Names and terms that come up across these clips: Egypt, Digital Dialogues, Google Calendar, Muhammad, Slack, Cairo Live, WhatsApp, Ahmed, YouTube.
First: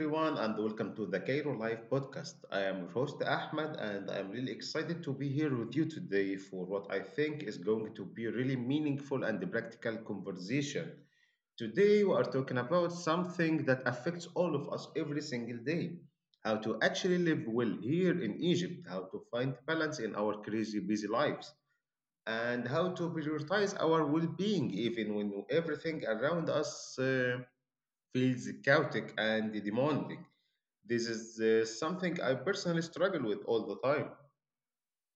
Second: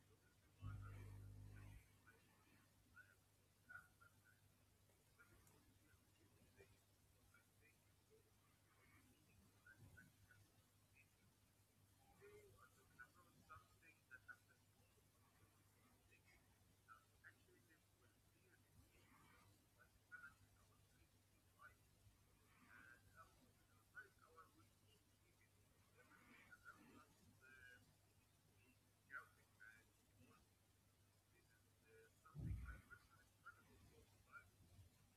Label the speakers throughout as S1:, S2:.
S1: everyone, and welcome to the Cairo Live podcast. I am your host Ahmed, and I'm really excited to be here with you today for what I think is going to be a really meaningful and practical conversation. Today, we are talking about something that affects all of us every single day, how to actually live well here in Egypt, how to find balance in our crazy busy lives, and how to prioritize our well being even when everything around us feels chaotic and demanding. This is something I personally struggle with all the time.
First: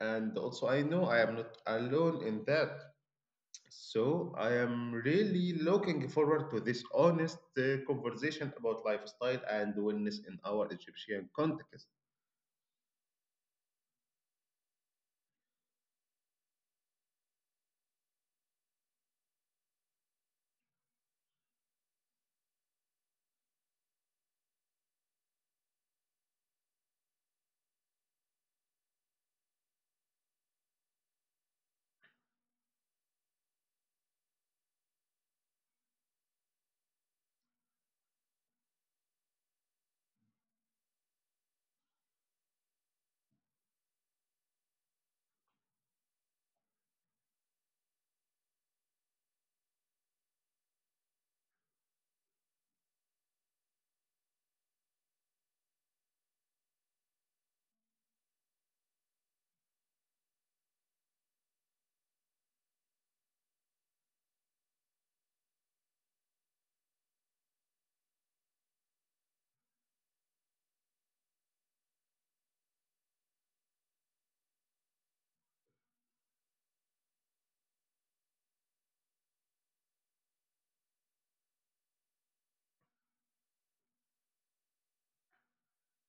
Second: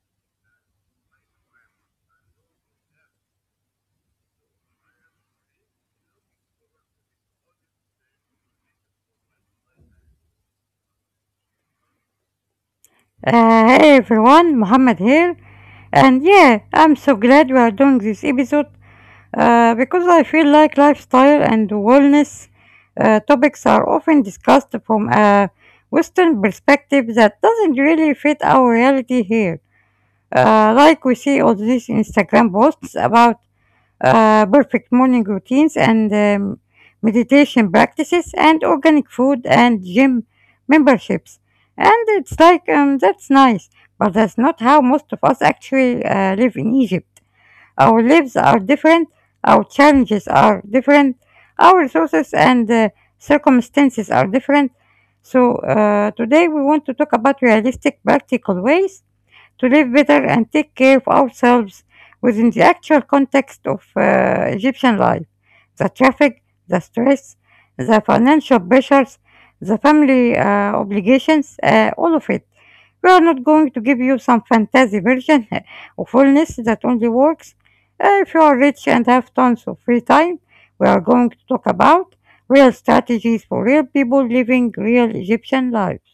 S1: And also, I know I am not alone in that. So, I am really looking forward to this honest conversation about lifestyle and wellness in our Egyptian context.
S2: Hey everyone, Muhammad here, and yeah, I'm so glad we are doing this episode because I feel like lifestyle and wellness topics are often discussed from a Western perspective that doesn't really fit our reality here. Like we see all these Instagram posts about perfect morning routines and meditation practices and organic food and gym memberships. And it's like, that's nice, but that's not how most of us actually live in Egypt. Our lives are different, our challenges are different, our resources and circumstances are different. So, today we want to talk about realistic, practical ways to live better and take care of ourselves within the actual context of Egyptian life, the traffic, the stress, the financial pressures, the family obligations, all of it. We are not going to give you some fantasy version of wellness that only works if you are rich and have tons of free time. We are going to talk about real strategies for real people living real Egyptian lives.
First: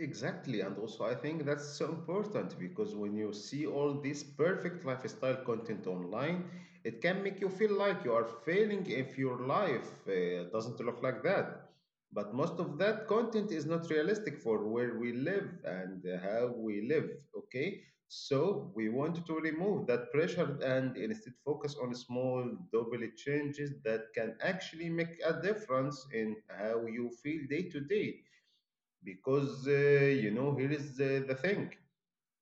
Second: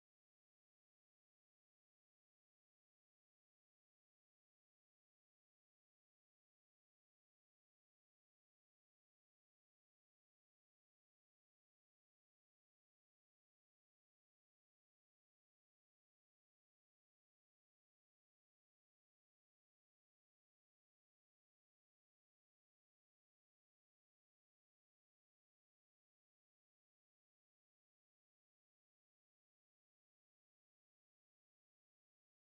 S1: Exactly, and also I think that's so important because when you see all this perfect lifestyle content online, it can make you feel like you are failing if your life doesn't look like that. But most of that content is not realistic for where we live and how we live, okay? So we want to remove that pressure and instead focus on small, double changes that can actually make a difference in how you feel day to day because you know here is the thing.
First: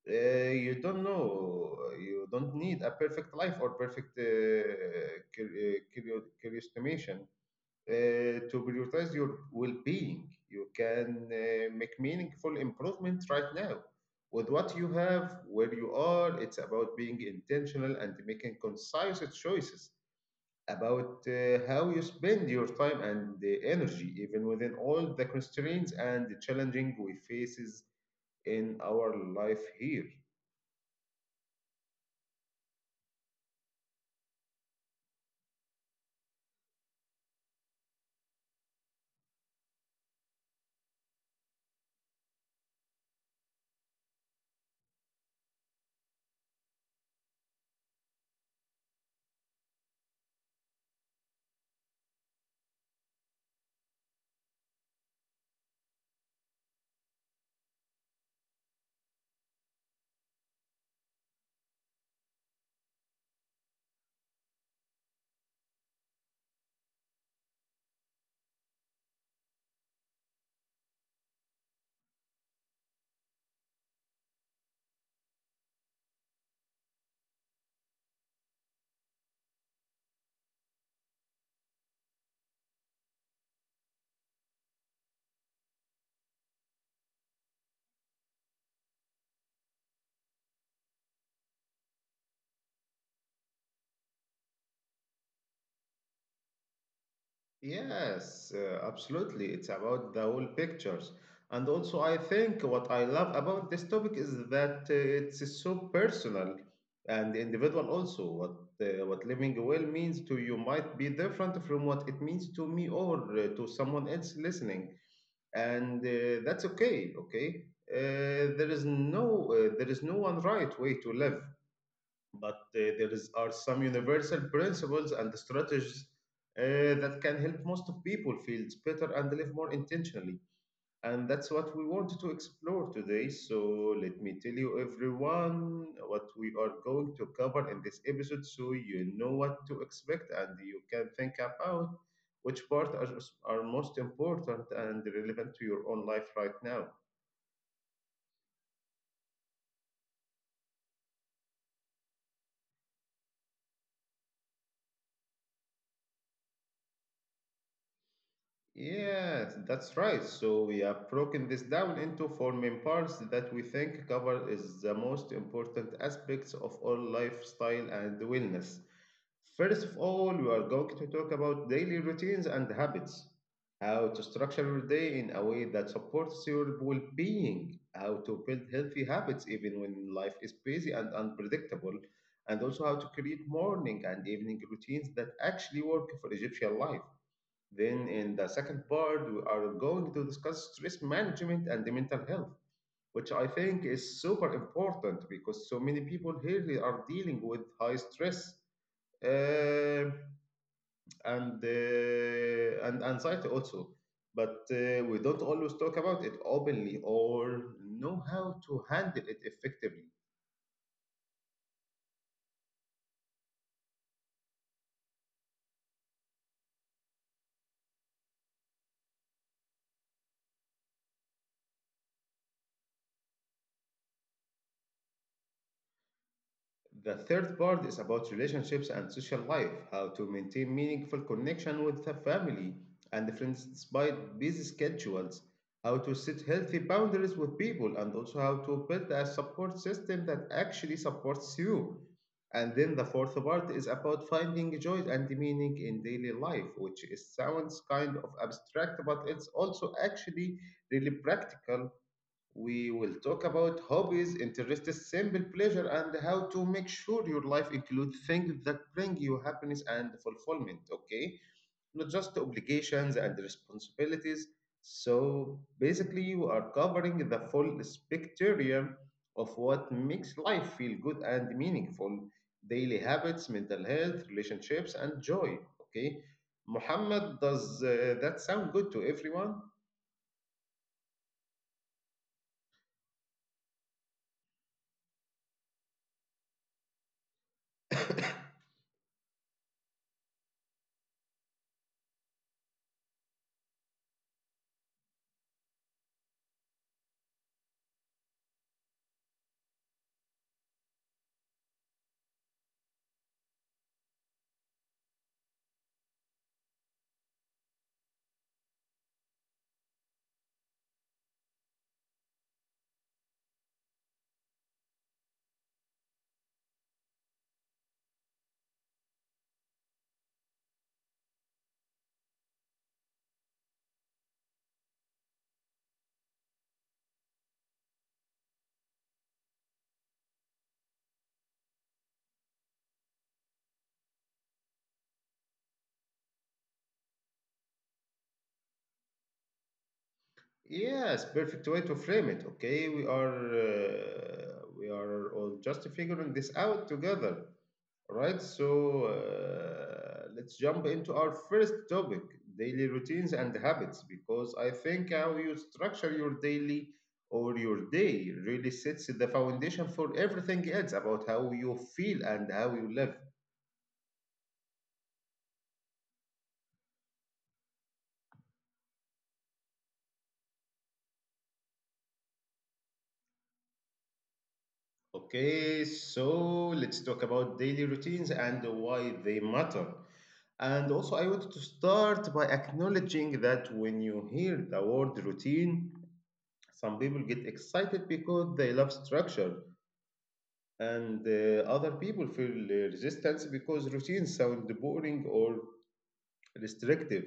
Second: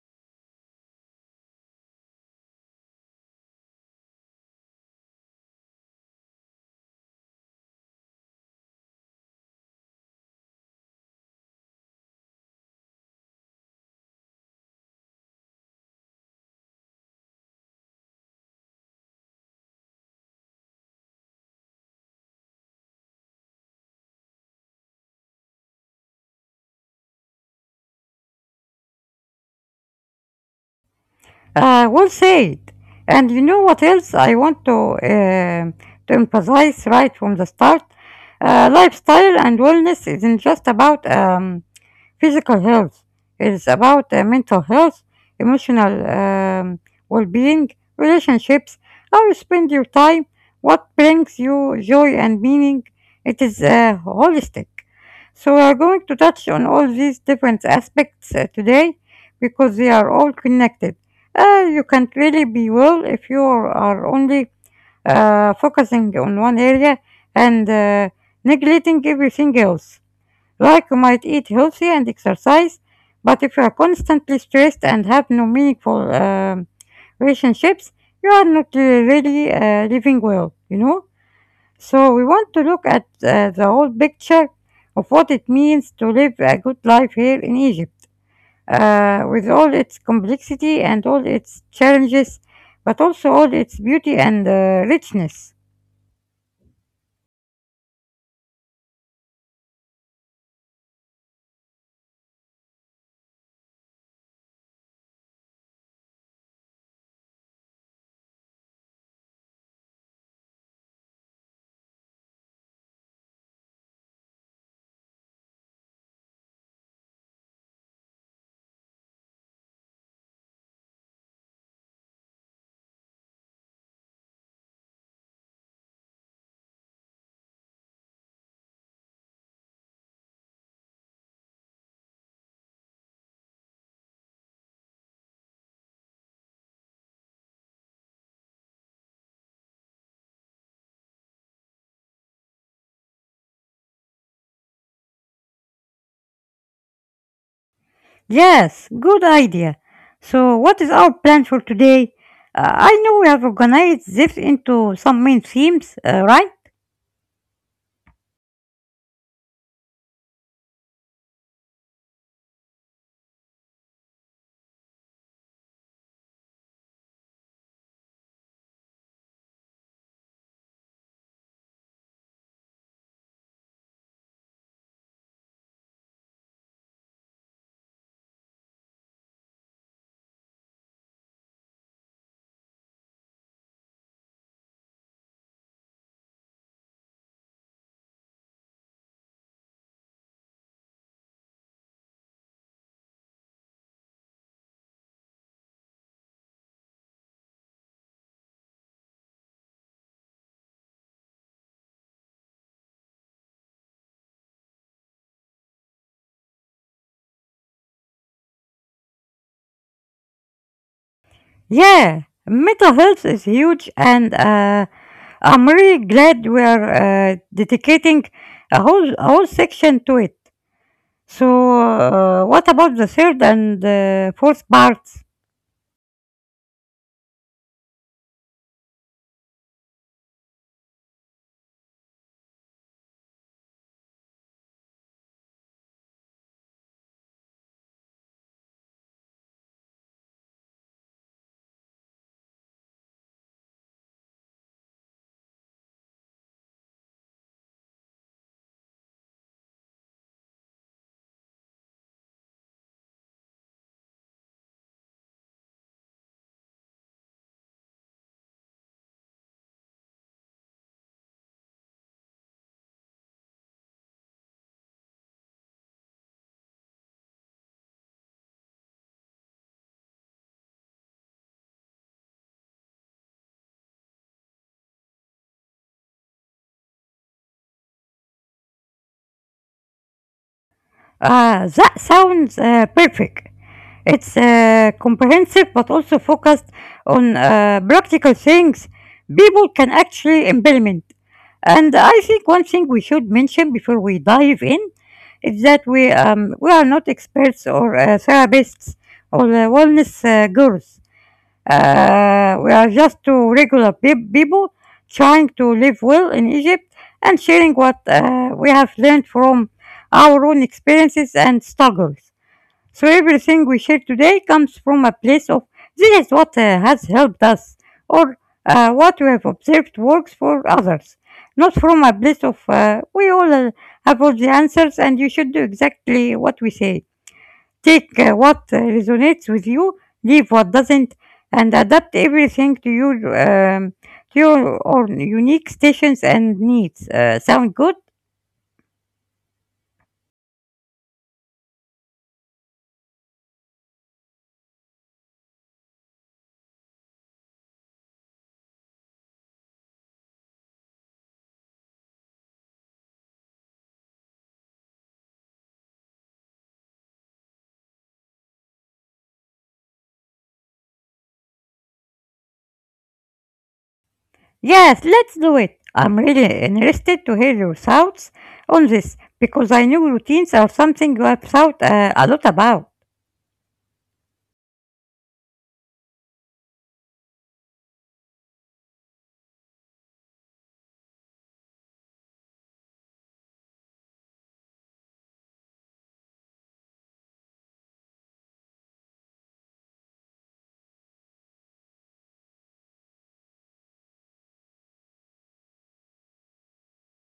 S1: You don't know, you don't need a perfect life or perfect curious estimation to prioritize your well-being. You can make meaningful improvement right now with what you have where you are. It's about being intentional and making concise choices about how you spend your time and the energy, even within all the constraints and the challenging we faces in our life here.
S2: Well said. And you know what else I want to um to emphasize right from the start? Lifestyle and wellness isn't just about physical health. It's about mental health, emotional, um, well-being, relationships, how you spend your time, what brings you joy and meaning. It is holistic. So we are going to touch on all these different aspects today because they are all connected. You can't really be well if you are only focusing on one area and neglecting everything else. Like you might eat healthy and exercise, but if you are constantly stressed and have no meaningful relationships, you are not really living well, you know? So we want to look at the whole picture of what it means to live a good life here in Egypt with all its complexity and all its challenges, but also all its beauty and richness.
S1: Yes, absolutely. It's about the whole pictures. And also, I think what I love about this topic is that it's so personal and individual also. What living well means to you might be different from what it means to me or to someone else listening. And that's okay, okay? There is no one right way to live, but are some universal principles and strategies uh, that can help most of people feel better and live more intentionally. And that's what we wanted to explore today. So let me tell you, everyone, what we are going to cover in this episode so you know what to expect and you can think about which part are most important and relevant to your own life right now.
S2: Yes, good idea. So, what is our plan for today? I know we have organized this into some main themes, right?
S1: Yes, that's right. So we have broken this down into four main parts that we think cover is the most important aspects of all lifestyle and wellness. First of all, we are going to talk about daily routines and habits. How to structure your day in a way that supports your well being. How to build healthy habits even when life is busy and unpredictable. And also how to create morning and evening routines that actually work for Egyptian life. Then, in the second part, we are going to discuss stress management and the mental health, which I think is super important because so many people here they are dealing with high stress uh, and anxiety also. But we don't always talk about it openly or know how to handle it effectively.
S2: Yeah, mental health is huge, and I'm really glad we are dedicating a whole section to it. So, what about the third and fourth parts?
S1: The third part is about relationships and social life, how to maintain meaningful connection with the family and friends despite busy schedules, how to set healthy boundaries with people, and also how to build a support system that actually supports you. And then the fourth part is about finding joy and meaning in daily life, which is sounds kind of abstract, but it's also actually really practical. We will talk about hobbies, interests, simple pleasure, and how to make sure your life includes things that bring you happiness and fulfillment, okay? Not just obligations and responsibilities. So basically, you are covering the full spectrum of what makes life feel good and meaningful, daily habits, mental health, relationships, and joy, okay? Muhammad, does that sound good to everyone?
S2: That sounds perfect. It's comprehensive but also focused on practical things people can actually implement. And I think one thing we should mention before we dive in is that we are not experts or therapists or wellness gurus. We are just two regular people trying to live well in Egypt and sharing what we have learned from our own experiences and struggles. So everything we share today comes from a place of, this is what has helped us or what we have observed works for others, not from a place of we all have all the answers and you should do exactly what we say. Take what resonates with you, leave what doesn't, and adapt everything um, to your own unique stations and needs. Sound good?
S1: Yes, perfect way to frame it. Okay, we are all just figuring this out together, right? So let's jump into our first topic: daily routines and habits, because I think how you structure your daily or your day really sets the foundation for everything else about how you feel and how you live.
S2: Yes, let's do it. I'm really interested to hear your thoughts on this because I know routines are something you have thought a lot about.
S1: Okay, so let's talk about daily routines and why they matter. And also, I wanted to start by acknowledging that when you hear the word routine, some people get excited because they love structure, and other people feel resistance because routines sound boring or restrictive,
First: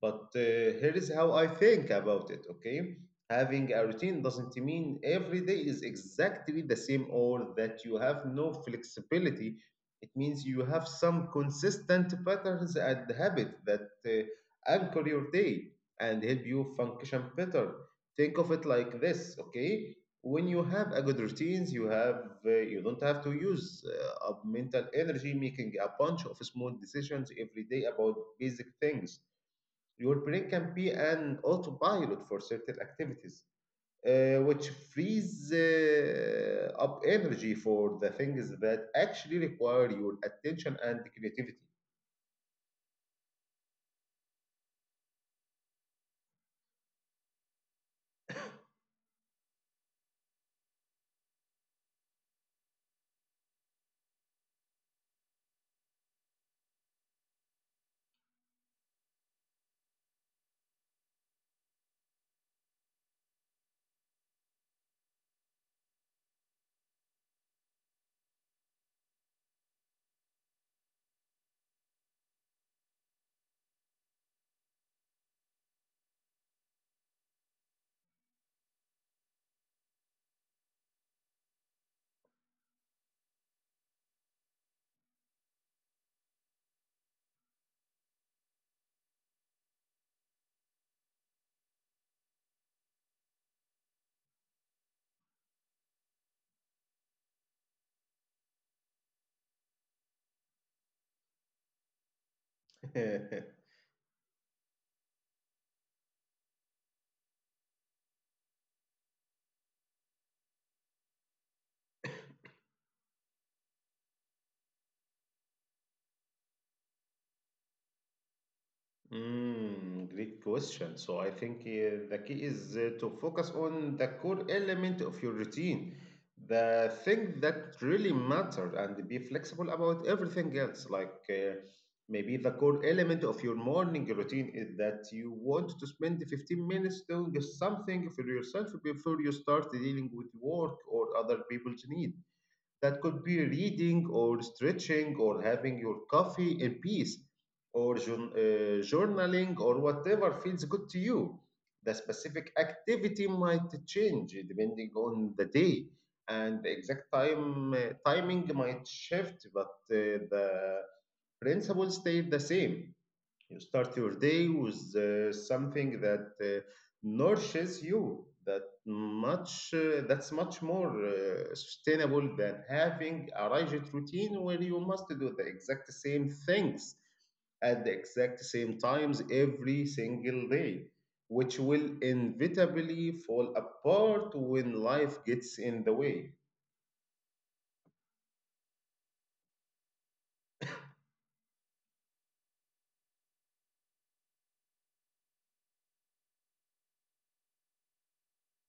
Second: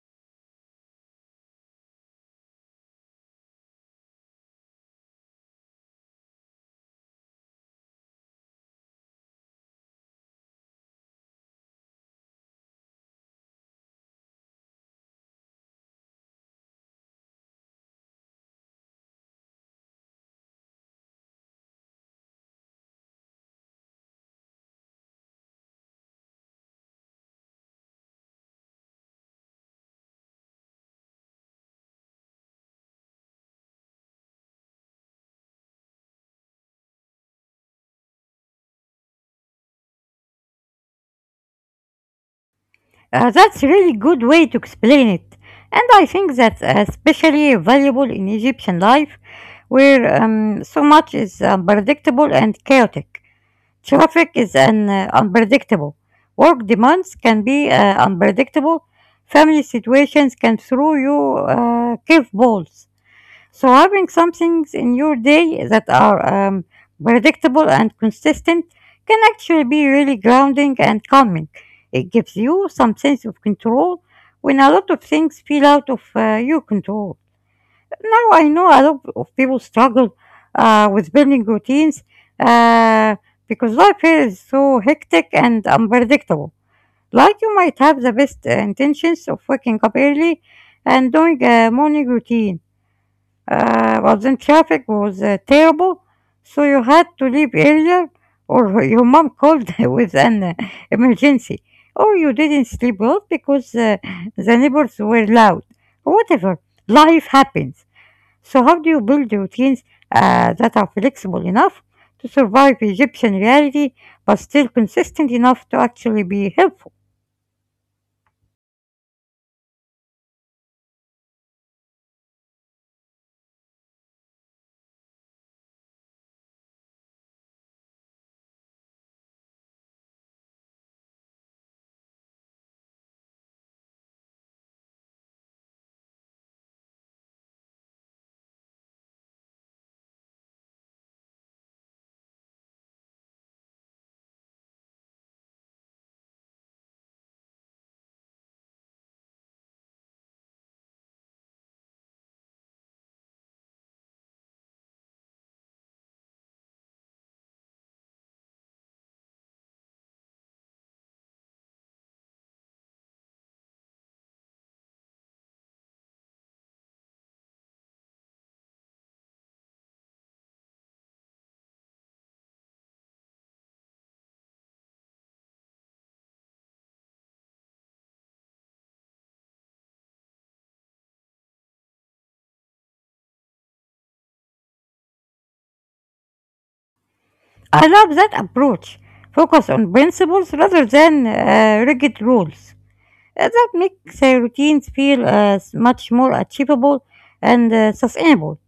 S1: but here is how I think about it, okay? Having a routine doesn't mean every day is exactly the same or that you have no flexibility. It means you have some consistent patterns and habits that anchor your day and help you function better. Think of it like this, okay? When you have a good routines, you don't have to use up mental energy making a bunch of small decisions every day about basic things. Your brain can be an autopilot for certain activities, which frees up energy for the things that actually require your attention and creativity.
S2: That's a really good way to explain it, and I think that's especially valuable in Egyptian life where so much is unpredictable and chaotic. Traffic is an unpredictable. Work demands can be unpredictable. Family situations can throw you curveballs. So having some things in your day that are predictable and consistent can actually be really grounding and calming. It gives you some sense of control when a lot of things feel out of your control. Now I know a lot of people struggle with building routines uh, because life here is so hectic and unpredictable. Like you might have the best intentions of waking up early and doing a morning routine, but then traffic was terrible, so you had to leave earlier, or your mom called with an emergency, or you didn't sleep well because the neighbors were loud. Whatever, life happens. So how do you build routines that are flexible enough to survive Egyptian reality but still consistent enough to actually be helpful?
S1: Mm, great question. So I think the key is to focus on the core element of your routine, the thing that really matters, and be flexible about everything else. Like maybe the core element of your morning routine is that you want to spend 15 minutes doing something for yourself before you start dealing with work or other people's needs. That could be reading or stretching or having your coffee in peace or journaling or whatever feels good to you. The specific activity might change depending on the day, and the exact time timing might shift, but the principles stay the same. You start your day with something that nourishes you. That's much more sustainable than having a rigid routine where you must do the exact same things at the exact same times every single day, which will inevitably fall apart when life gets in the way.
S2: I love that approach. Focus on principles rather than rigid rules. That makes routines feel much more achievable and sustainable.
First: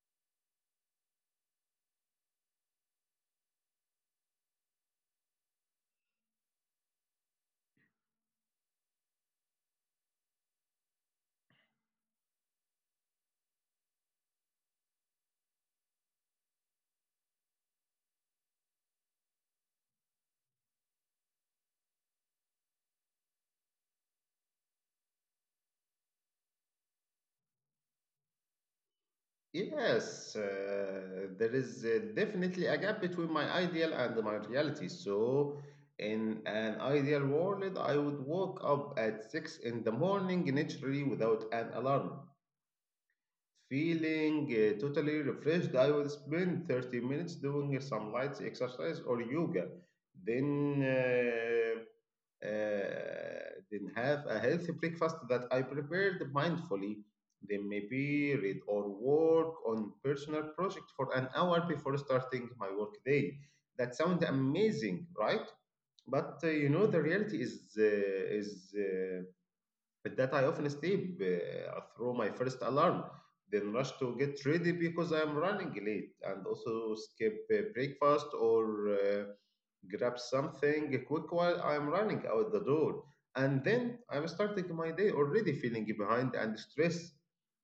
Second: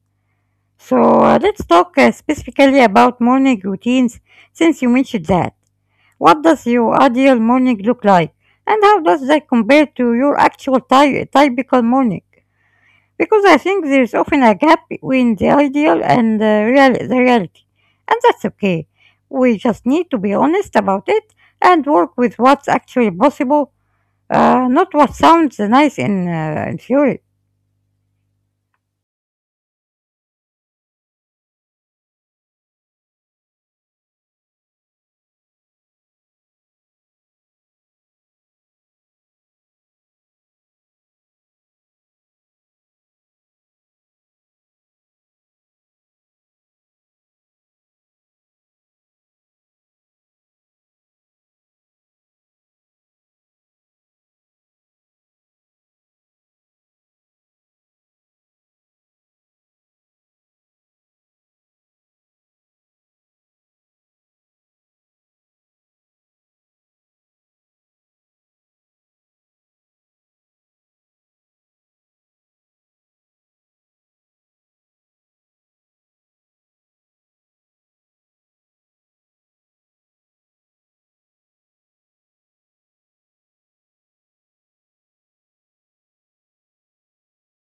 S2: So let's talk specifically about morning routines since you mentioned that. What does your ideal morning look like? And how does that compare to your actual typical morning? Because I think there's often a gap between the ideal and the reality. And that's okay. We just need to be honest about it and work with what's actually possible, not what sounds nice in theory.
S1: Yes, there is definitely a gap between my ideal and my reality. So, in an ideal world, I would wake up at 6 in the morning naturally without an alarm. Feeling totally refreshed, I will spend 30 minutes doing some light exercise or yoga. Then uh, uh, then have a healthy breakfast that I prepared mindfully. Then maybe read or work on personal project for an hour before starting my work day. That sounds amazing, right? But you know the reality is with that, I often sleep through my first alarm, then rush to get ready because I am running late, and also skip breakfast or grab something quick while I am running out the door. And then I'm starting my day already feeling behind and stressed.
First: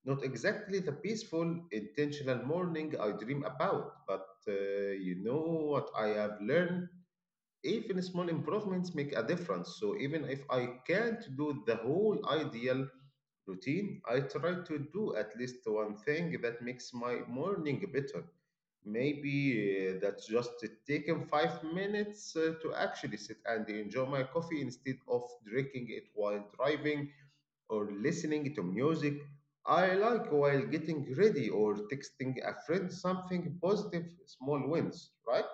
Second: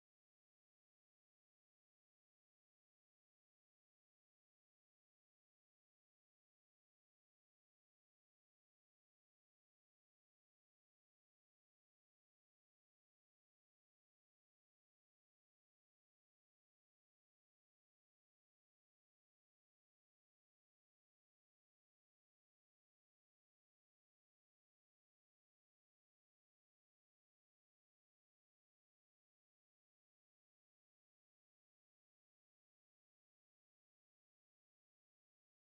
S1: Not exactly the peaceful, intentional morning I dream about, but you know what I have learned? Even small improvements make a difference. So even if I can't do the whole ideal routine, I try to do at least one thing that makes my morning better. Maybe that's just taking 5 minutes to actually sit and enjoy my coffee instead of drinking it while driving or listening to music. I like while getting ready or texting a friend something positive, small wins, right?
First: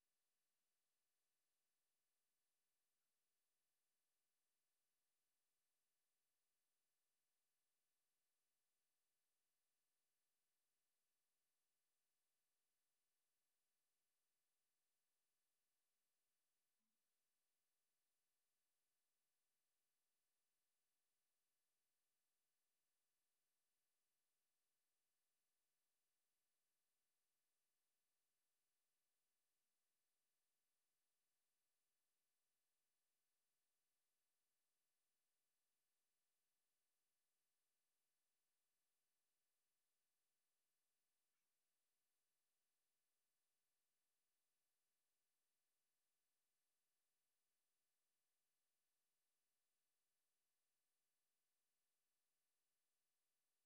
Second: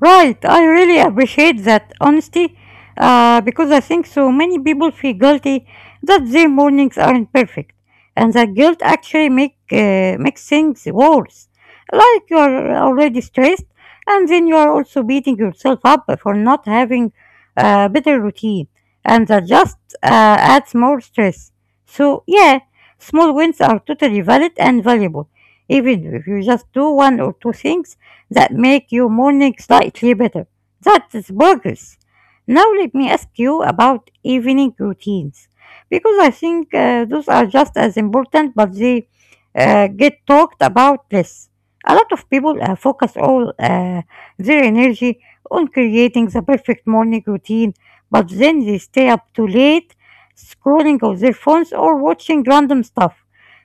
S2: Right, I really appreciate that honesty because I think so many people feel guilty that their mornings aren't perfect, and that guilt actually makes things worse. Like you are already stressed, and then you are also beating yourself up for not having a better routine, and that just adds more stress. So yeah, small wins are totally valid and valuable, even if you just do one or two things that make your morning slightly better. That is progress. Now let me ask you about evening routines because I think those are just as important, but they get talked about less. A lot of people focus all their energy on creating the perfect morning routine, but then they stay up too late, scrolling on their phones or watching random stuff,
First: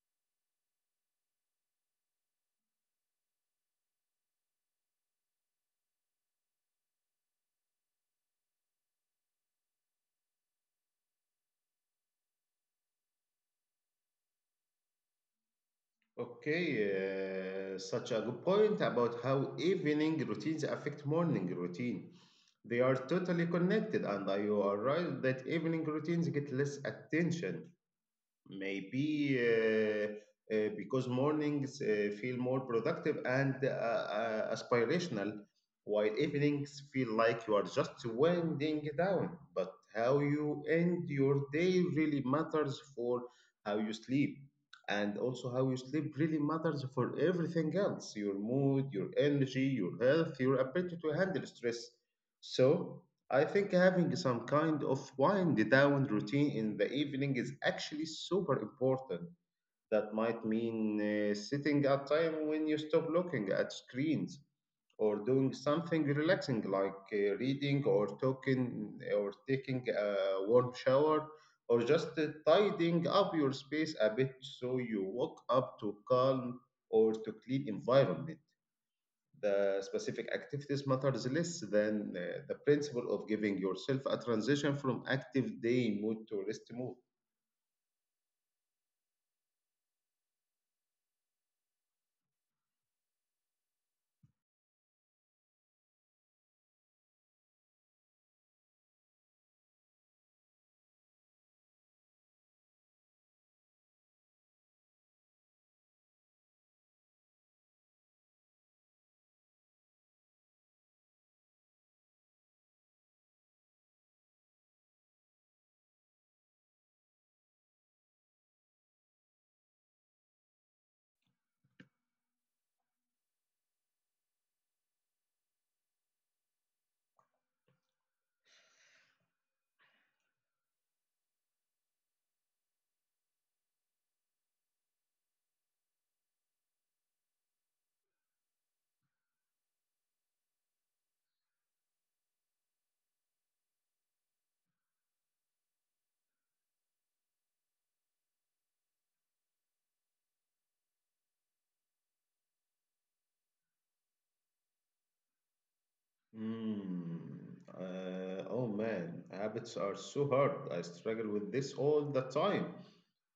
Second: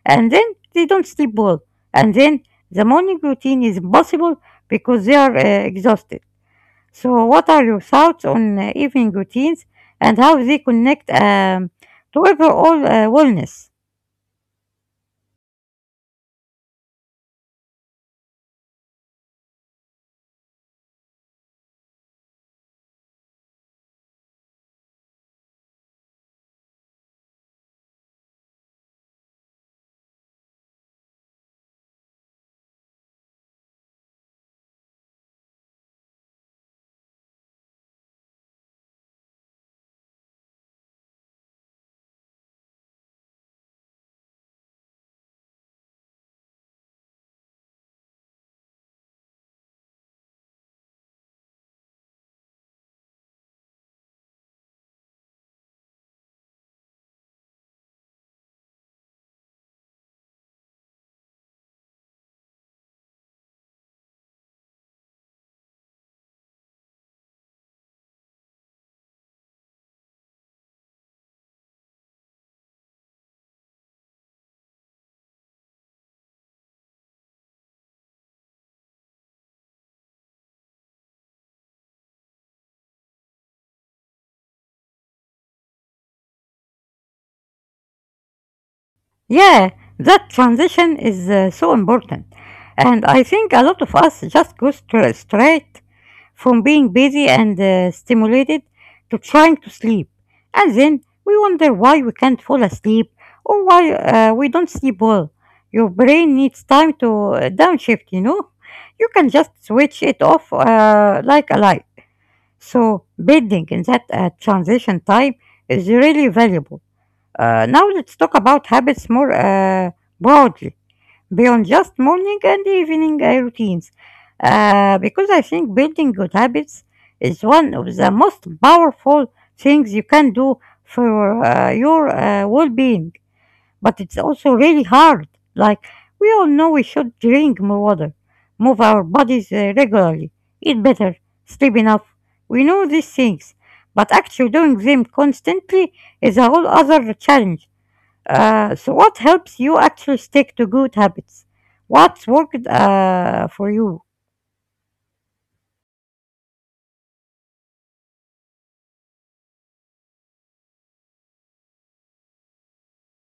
S2: and then they don't sleep well, and then the morning routine is impossible because they are exhausted. So, what are your thoughts on evening routines and how they connect to overall wellness?
S1: Okay, such a good point about how evening routines affect morning routine. They are totally connected, and you are right that evening routines get less attention maybe because mornings feel more productive and aspirational, while evenings feel like you are just winding down. But how you end your day really matters for how you sleep. And also, how you sleep really matters for everything else, your mood, your energy, your health, your ability to handle stress. So, I think having some kind of wind down routine in the evening is actually super important. That might mean sitting at time when you stop looking at screens or doing something relaxing like reading or talking or taking a warm shower or just tidying up your space a bit so you wake up to calm or to clean environment. The specific activities matters less than the principle of giving yourself a transition from active day mood to rest mood.
S2: Yeah, that transition is so important. And I think a lot of us just go straight from being busy and stimulated to trying to sleep. And then we wonder why we can't fall asleep or why we don't sleep well. Your brain needs time to downshift, you know? You can just switch it off like a light. So, bedding in that transition time is really valuable. Now let's talk about habits more broadly, beyond just morning and evening routines, because I think building good habits is one of the most powerful things you can do for your well-being. But it's also really hard. Like we all know, we should drink more water, move our bodies regularly, eat better, sleep enough. We know these things, but actually doing them constantly is a whole other challenge, so, what helps you actually stick to good habits? What's worked for you?
S1: Mm, oh man, habits are so hard. I struggle with this all the time.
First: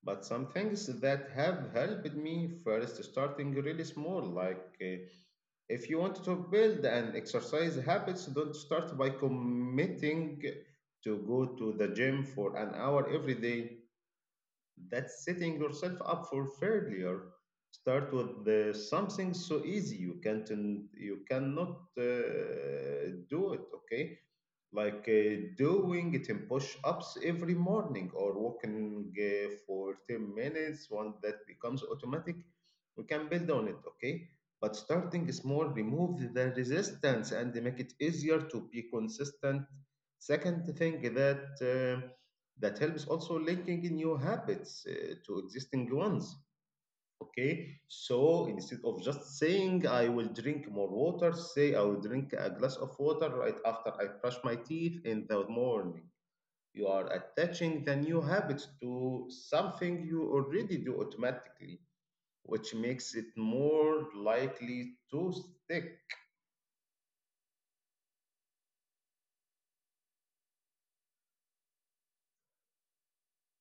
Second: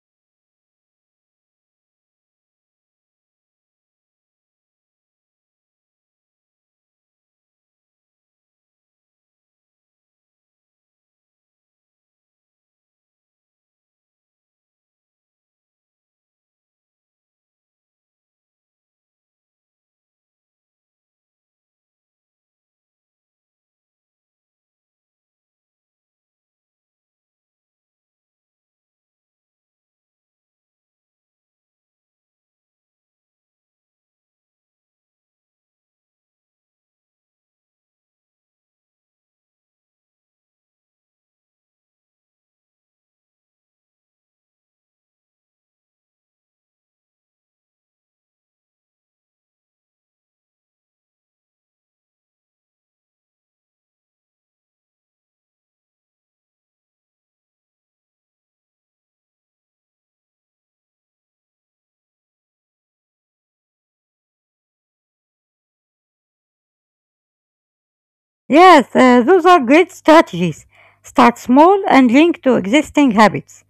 S1: But some things that have helped me, first starting really small, like if you want to build an exercise habits, don't start by committing to go to the gym for an hour every day. That's setting yourself up for failure. Start with something so easy you cannot do it. Okay, like doing 10 push-ups every morning or walking for 10 minutes. Once that becomes automatic, we can build on it. Okay, but starting small remove the resistance and make it easier to be consistent. Second thing that helps also, linking new habits to existing ones. Okay, so instead of just saying I will drink more water, say I will drink a glass of water right after I brush my teeth in the morning. You are attaching the new habit to something you already do automatically, which makes it more likely to stick.
S2: Yes, those are great strategies. Start small and link to existing habits.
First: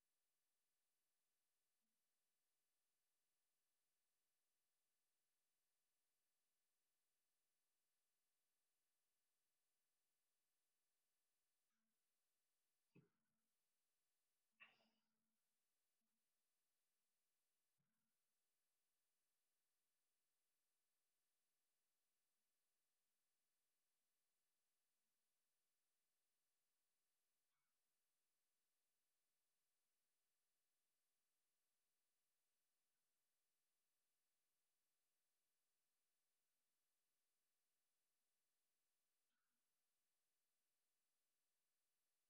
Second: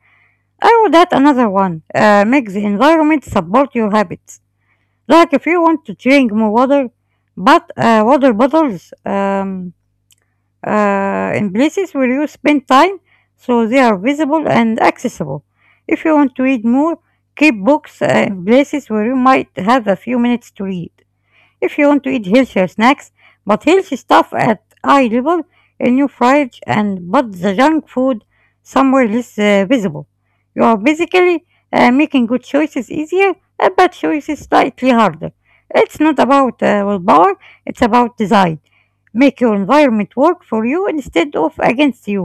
S2: I would add another one. Make the environment support your habits. Like if you want to drink more water, but water bottles in places where you spend time so they are visible and accessible. If you want to read more, keep books in places where you might have a few minutes to read. If you want to eat healthier snacks, but healthy stuff at eye level in your fridge and put the junk food somewhere less visible. You are basically making good choices easier and bad choices slightly harder. It's not about willpower, it's about design. Make your environment work for you instead of against you,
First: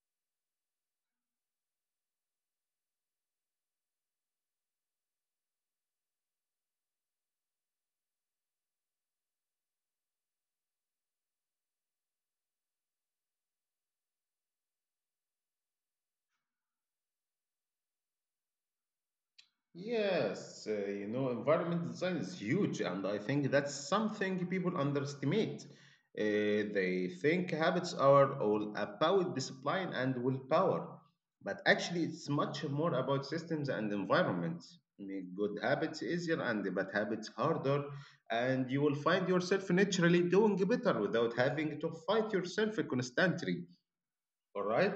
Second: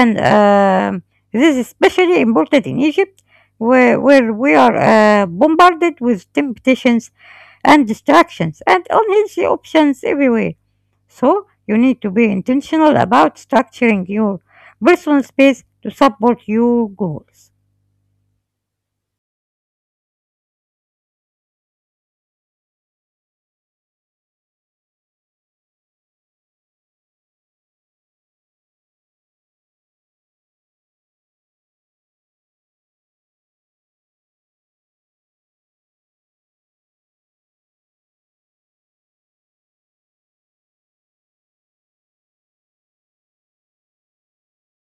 S2: and this is especially important in Egypt, where we are bombarded with temptations and distractions and unhealthy options everywhere. So, you need to be intentional about structuring your personal space to support your goals.
S1: Yes, you know, environment design is huge, and I think that's something people underestimate. They think habits are all about discipline and willpower, but actually, it's much more about systems and environment. Make good habits easier and bad habits harder, and you will find yourself naturally doing better without having to fight yourself constantly. All right,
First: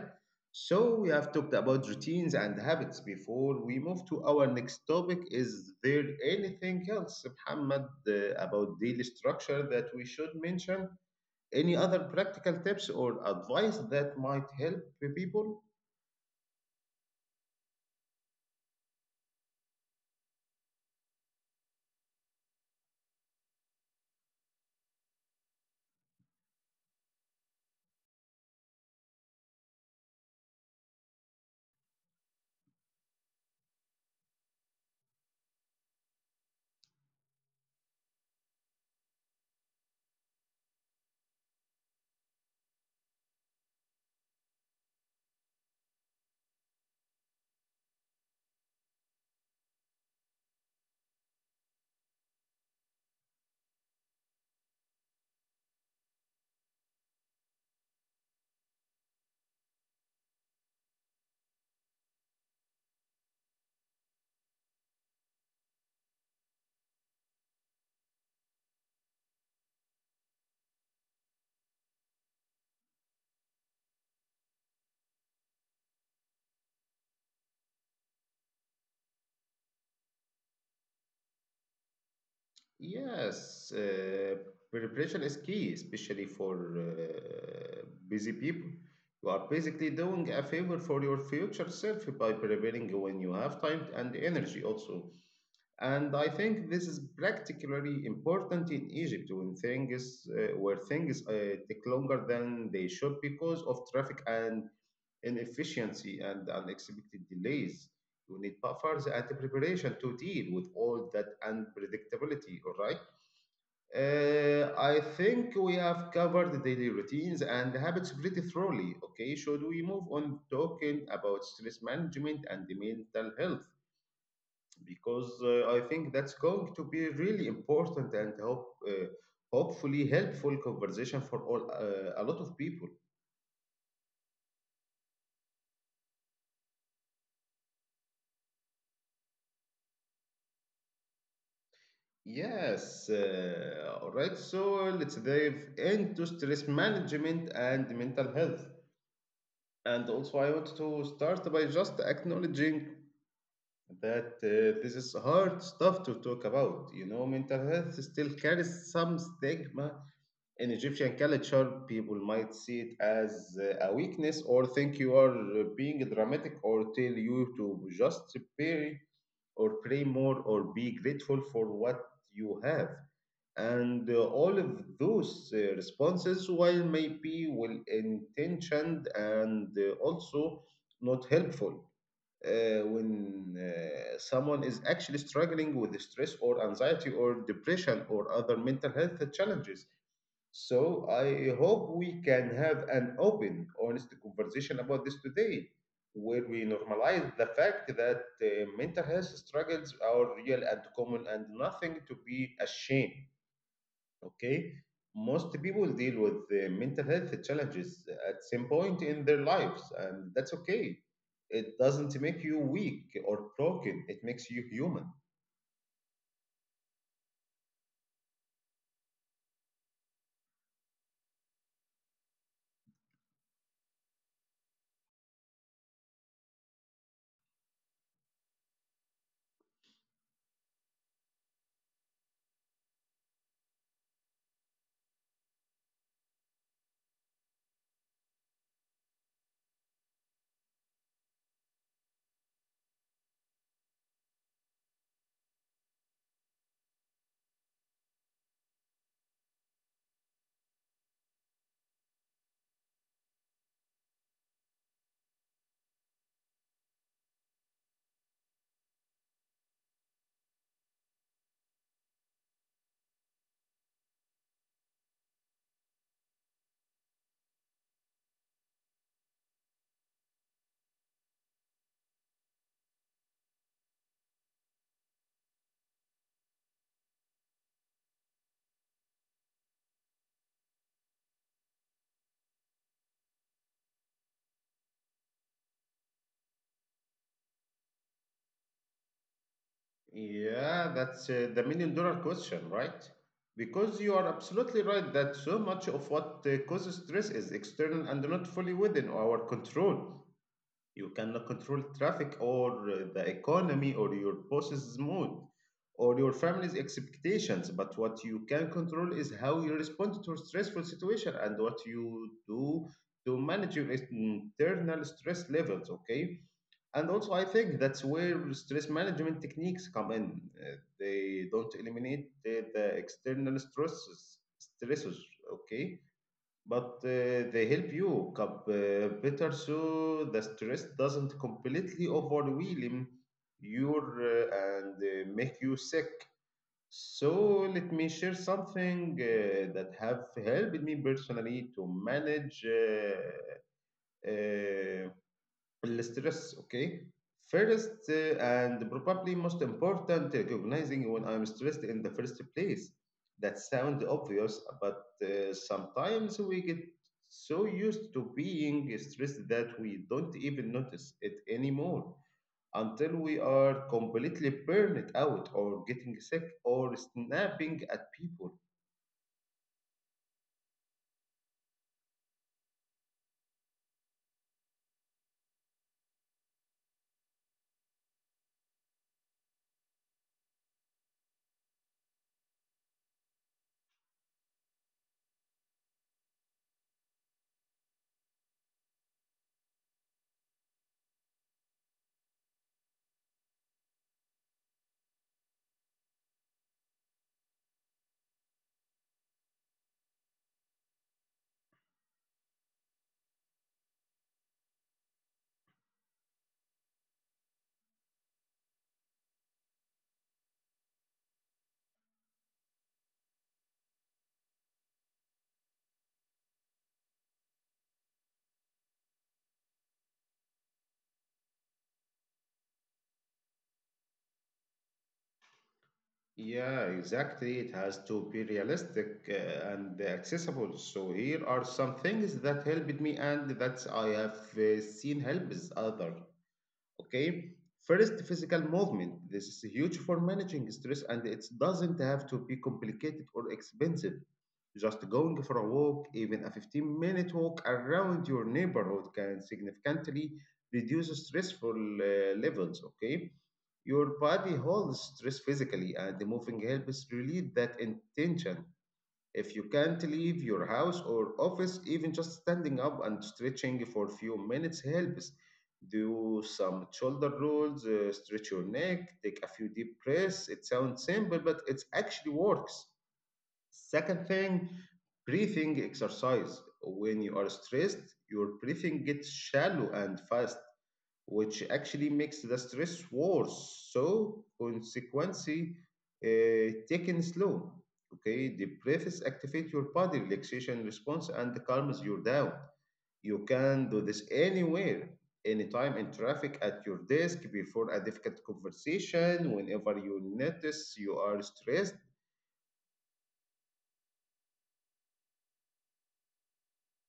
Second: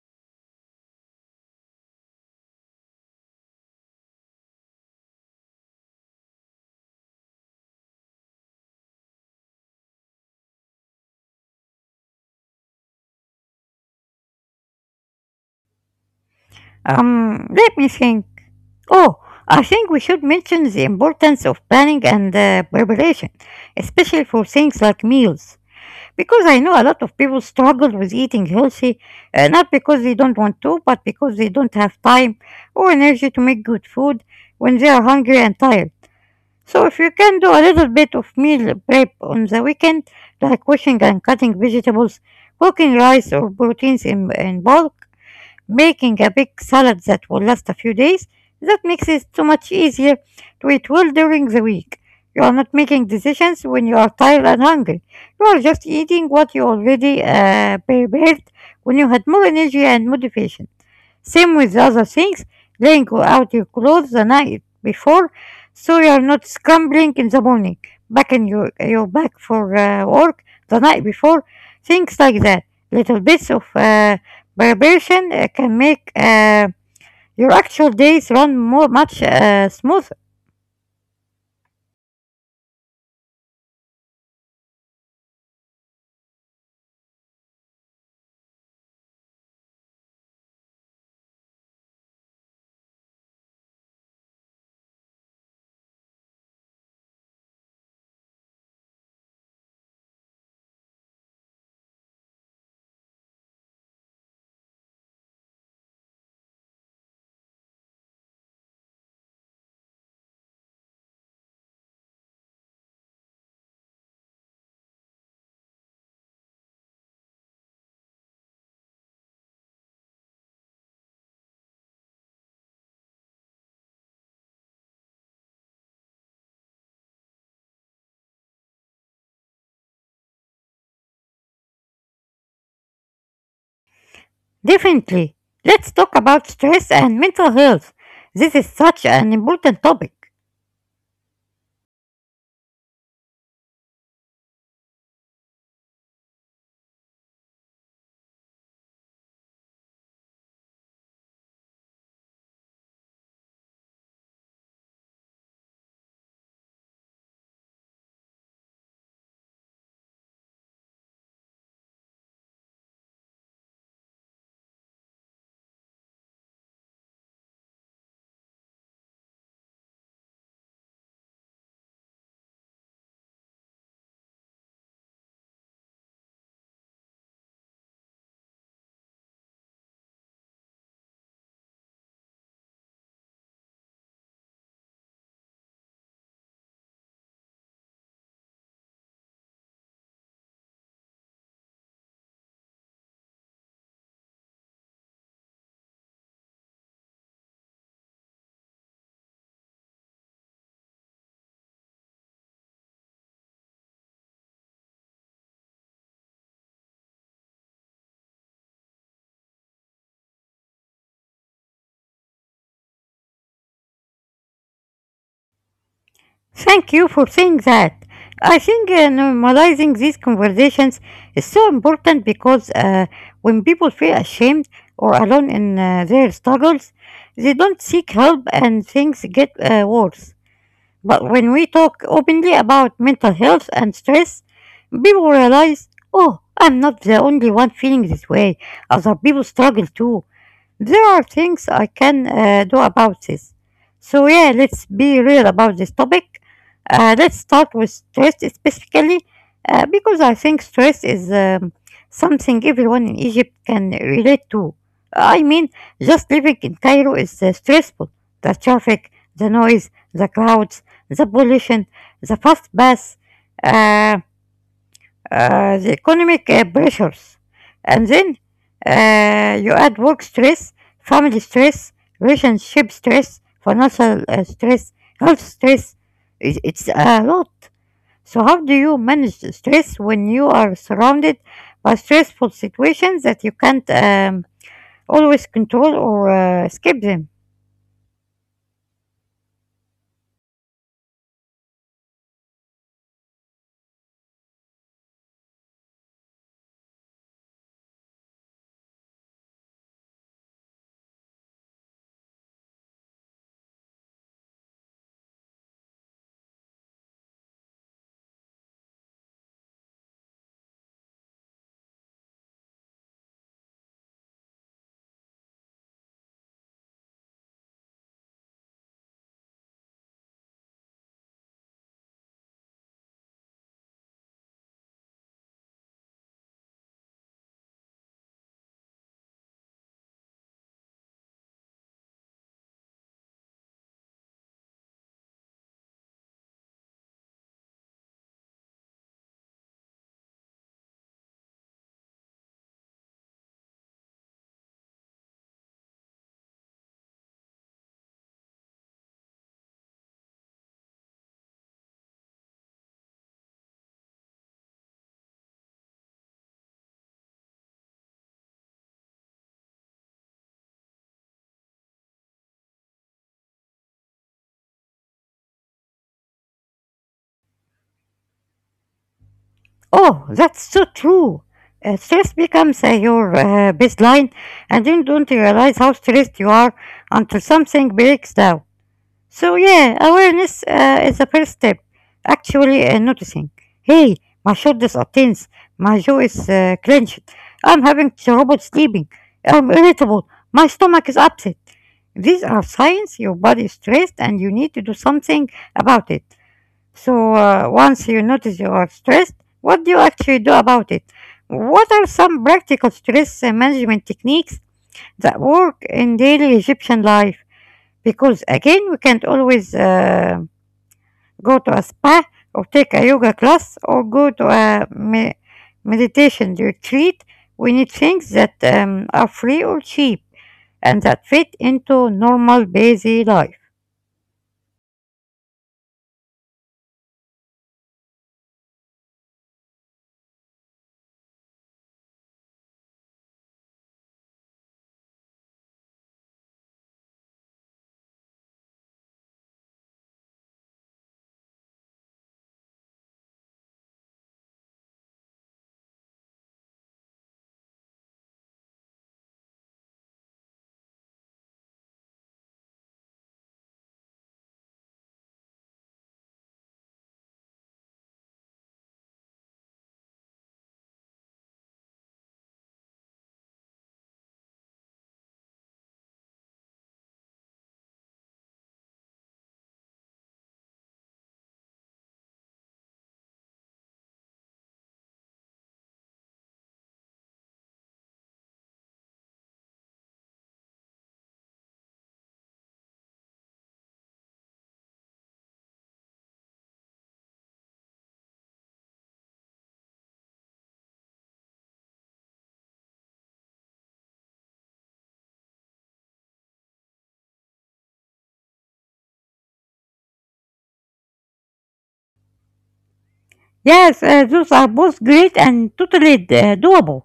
S1: so we have talked about routines and habits. Before we move to our next topic, is there anything else, Muhammad, about daily structure that we should mention? Any other practical tips or advice that might help the people?
S2: Let me think. Oh, I think we should mention the importance of planning and preparation, especially for things like meals. Because I know a lot of people struggle with eating healthy, not because they don't want to, but because they don't have time or energy to make good food when they are hungry and tired. So if you can do a little bit of meal prep on the weekend, like washing and cutting vegetables, cooking rice or proteins in bulk, baking a big salad that will last a few days, that makes it so much easier to eat well during the week. You are not making decisions when you are tired and hungry. You are just eating what you already prepared when you had more energy and motivation. Same with other things, laying out your clothes the night before so you're not scrambling in the morning, packing your bag for work the night before, things like that. Little bits of preparation can make your actual days run more much smoother.
S1: Yes, preparation is key, especially for busy people. You are basically doing a favor for your future self by preparing when you have time and energy also. And I think this is particularly important in Egypt when things take longer than they should because of traffic and inefficiency, and unexpected delays. You need buffers and preparation to deal with all that unpredictability, all right? I think we have covered the daily routines and habits pretty thoroughly, okay? Should we move on talking about stress management and the mental health? Because I think that's going to be really important and hopefully helpful conversation for all a lot of people.
S2: Definitely. Let's talk about stress and mental health. This is such an important topic.
S1: Yes, all right. So let's dive into stress management and mental health. And also, I want to start by just acknowledging that this is hard stuff to talk about. You know, mental health still carries some stigma in Egyptian culture. People might see it as a weakness or think you are being dramatic or tell you to just pray or pray more or be grateful for what you have, and all of those responses, while maybe well intentioned and also not helpful when someone is actually struggling with stress or anxiety or depression or other mental health challenges. So I hope we can have an open, honest conversation about this today, where we normalize the fact that mental health struggles are real and common and nothing to be ashamed. Okay, most people deal with mental health challenges at some point in their lives, and that's okay. It doesn't make you weak or broken. It makes you human.
S2: Thank you for saying that. I think normalizing these conversations is so important because when people feel ashamed or alone in their struggles, they don't seek help and things get worse. But when we talk openly about mental health and stress, people realize, oh, I'm not the only one feeling this way. Other people struggle too. There are things I can do about this. So, yeah, let's be real about this topic. Let's start with stress specifically, because I think stress is something everyone in Egypt can relate to. I mean, just living in Cairo is stressful. The traffic, the noise, the crowds, the pollution, the fast bus. uh, the economic pressures. And then you add work stress, family stress, relationship stress, financial stress, health stress. It's a lot. So, how do you manage the stress when you are surrounded by stressful situations that you can't always control or escape them?
S1: Yeah, that's the million-dollar question, right? Because you are absolutely right that so much of what causes stress is external and not fully within our control. You cannot control traffic or the economy or your boss's mood or your family's expectations. But what you can control is how you respond to a stressful situation and what you do to manage your internal stress levels. Okay. And also, I think that's where stress management techniques come in. They don't eliminate the external stresses, stressors, okay? But they help you cope better so the stress doesn't completely overwhelm you and make you sick. So let me share something that have helped me personally to manage uh, stress, okay? First, and probably most important, recognizing when I'm stressed in the first place. That sounds obvious, but sometimes we get so used to being stressed that we don't even notice it anymore until we are completely burned out or getting sick or snapping at people.
S2: Oh, that's so true. Stress becomes your baseline, and you don't realize how stressed you are until something breaks down. So, yeah, awareness is the first step. Actually, noticing hey, my shoulders are tense, my jaw is clenched, I'm having trouble sleeping, I'm irritable, my stomach is upset. These are signs your body is stressed and you need to do something about it. So, once you notice you are stressed, what do you actually do about it? What are some practical stress management techniques that work in daily Egyptian life? Because again, we can't always go to a spa or take a yoga class or go to a meditation retreat. We need things that are free or cheap and that fit into normal busy life.
S1: Yeah, exactly. It has to be realistic and accessible. So here are some things that helped me and that I have seen helps other. Okay, first, physical movement. This is huge for managing stress, and it doesn't have to be complicated or expensive. Just going for a walk, even a 15-minute walk around your neighborhood, can significantly reduce stressful levels. Okay, your body holds stress physically, and the moving helps relieve that intention. If you can't leave your house or office, even just standing up and stretching for a few minutes helps. Do some shoulder rolls, stretch your neck, take a few deep breaths. It sounds simple, but it actually works. Second thing, breathing exercise. When you are stressed, your breathing gets shallow and fast, which actually makes the stress worse. So, consequently, taken slow. Okay, the breaths activate your body relaxation response and calms you down. You can do this anywhere, anytime, in traffic, at your desk, before a difficult conversation, whenever you notice you are stressed.
S2: Yes, those are both great and totally doable.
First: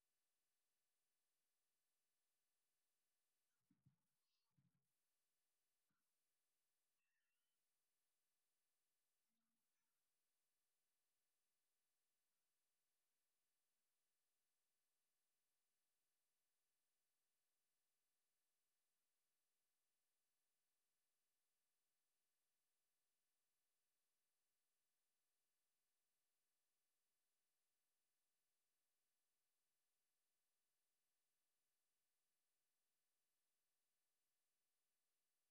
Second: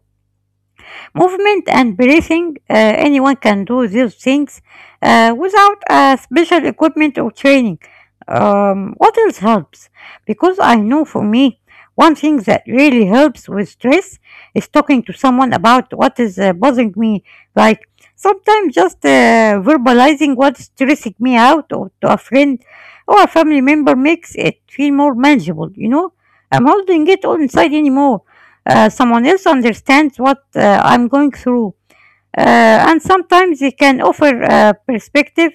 S2: Movement and breathing, anyone can do these things without special equipment or training. What else helps? Because I know for me, one thing that really helps with stress is talking to someone about what is bothering me. Like sometimes just verbalizing what's stressing me out or to a friend or a family member makes it feel more manageable, you know? I'm holding it all inside anymore someone else understands what I'm going through. And sometimes they can offer a perspective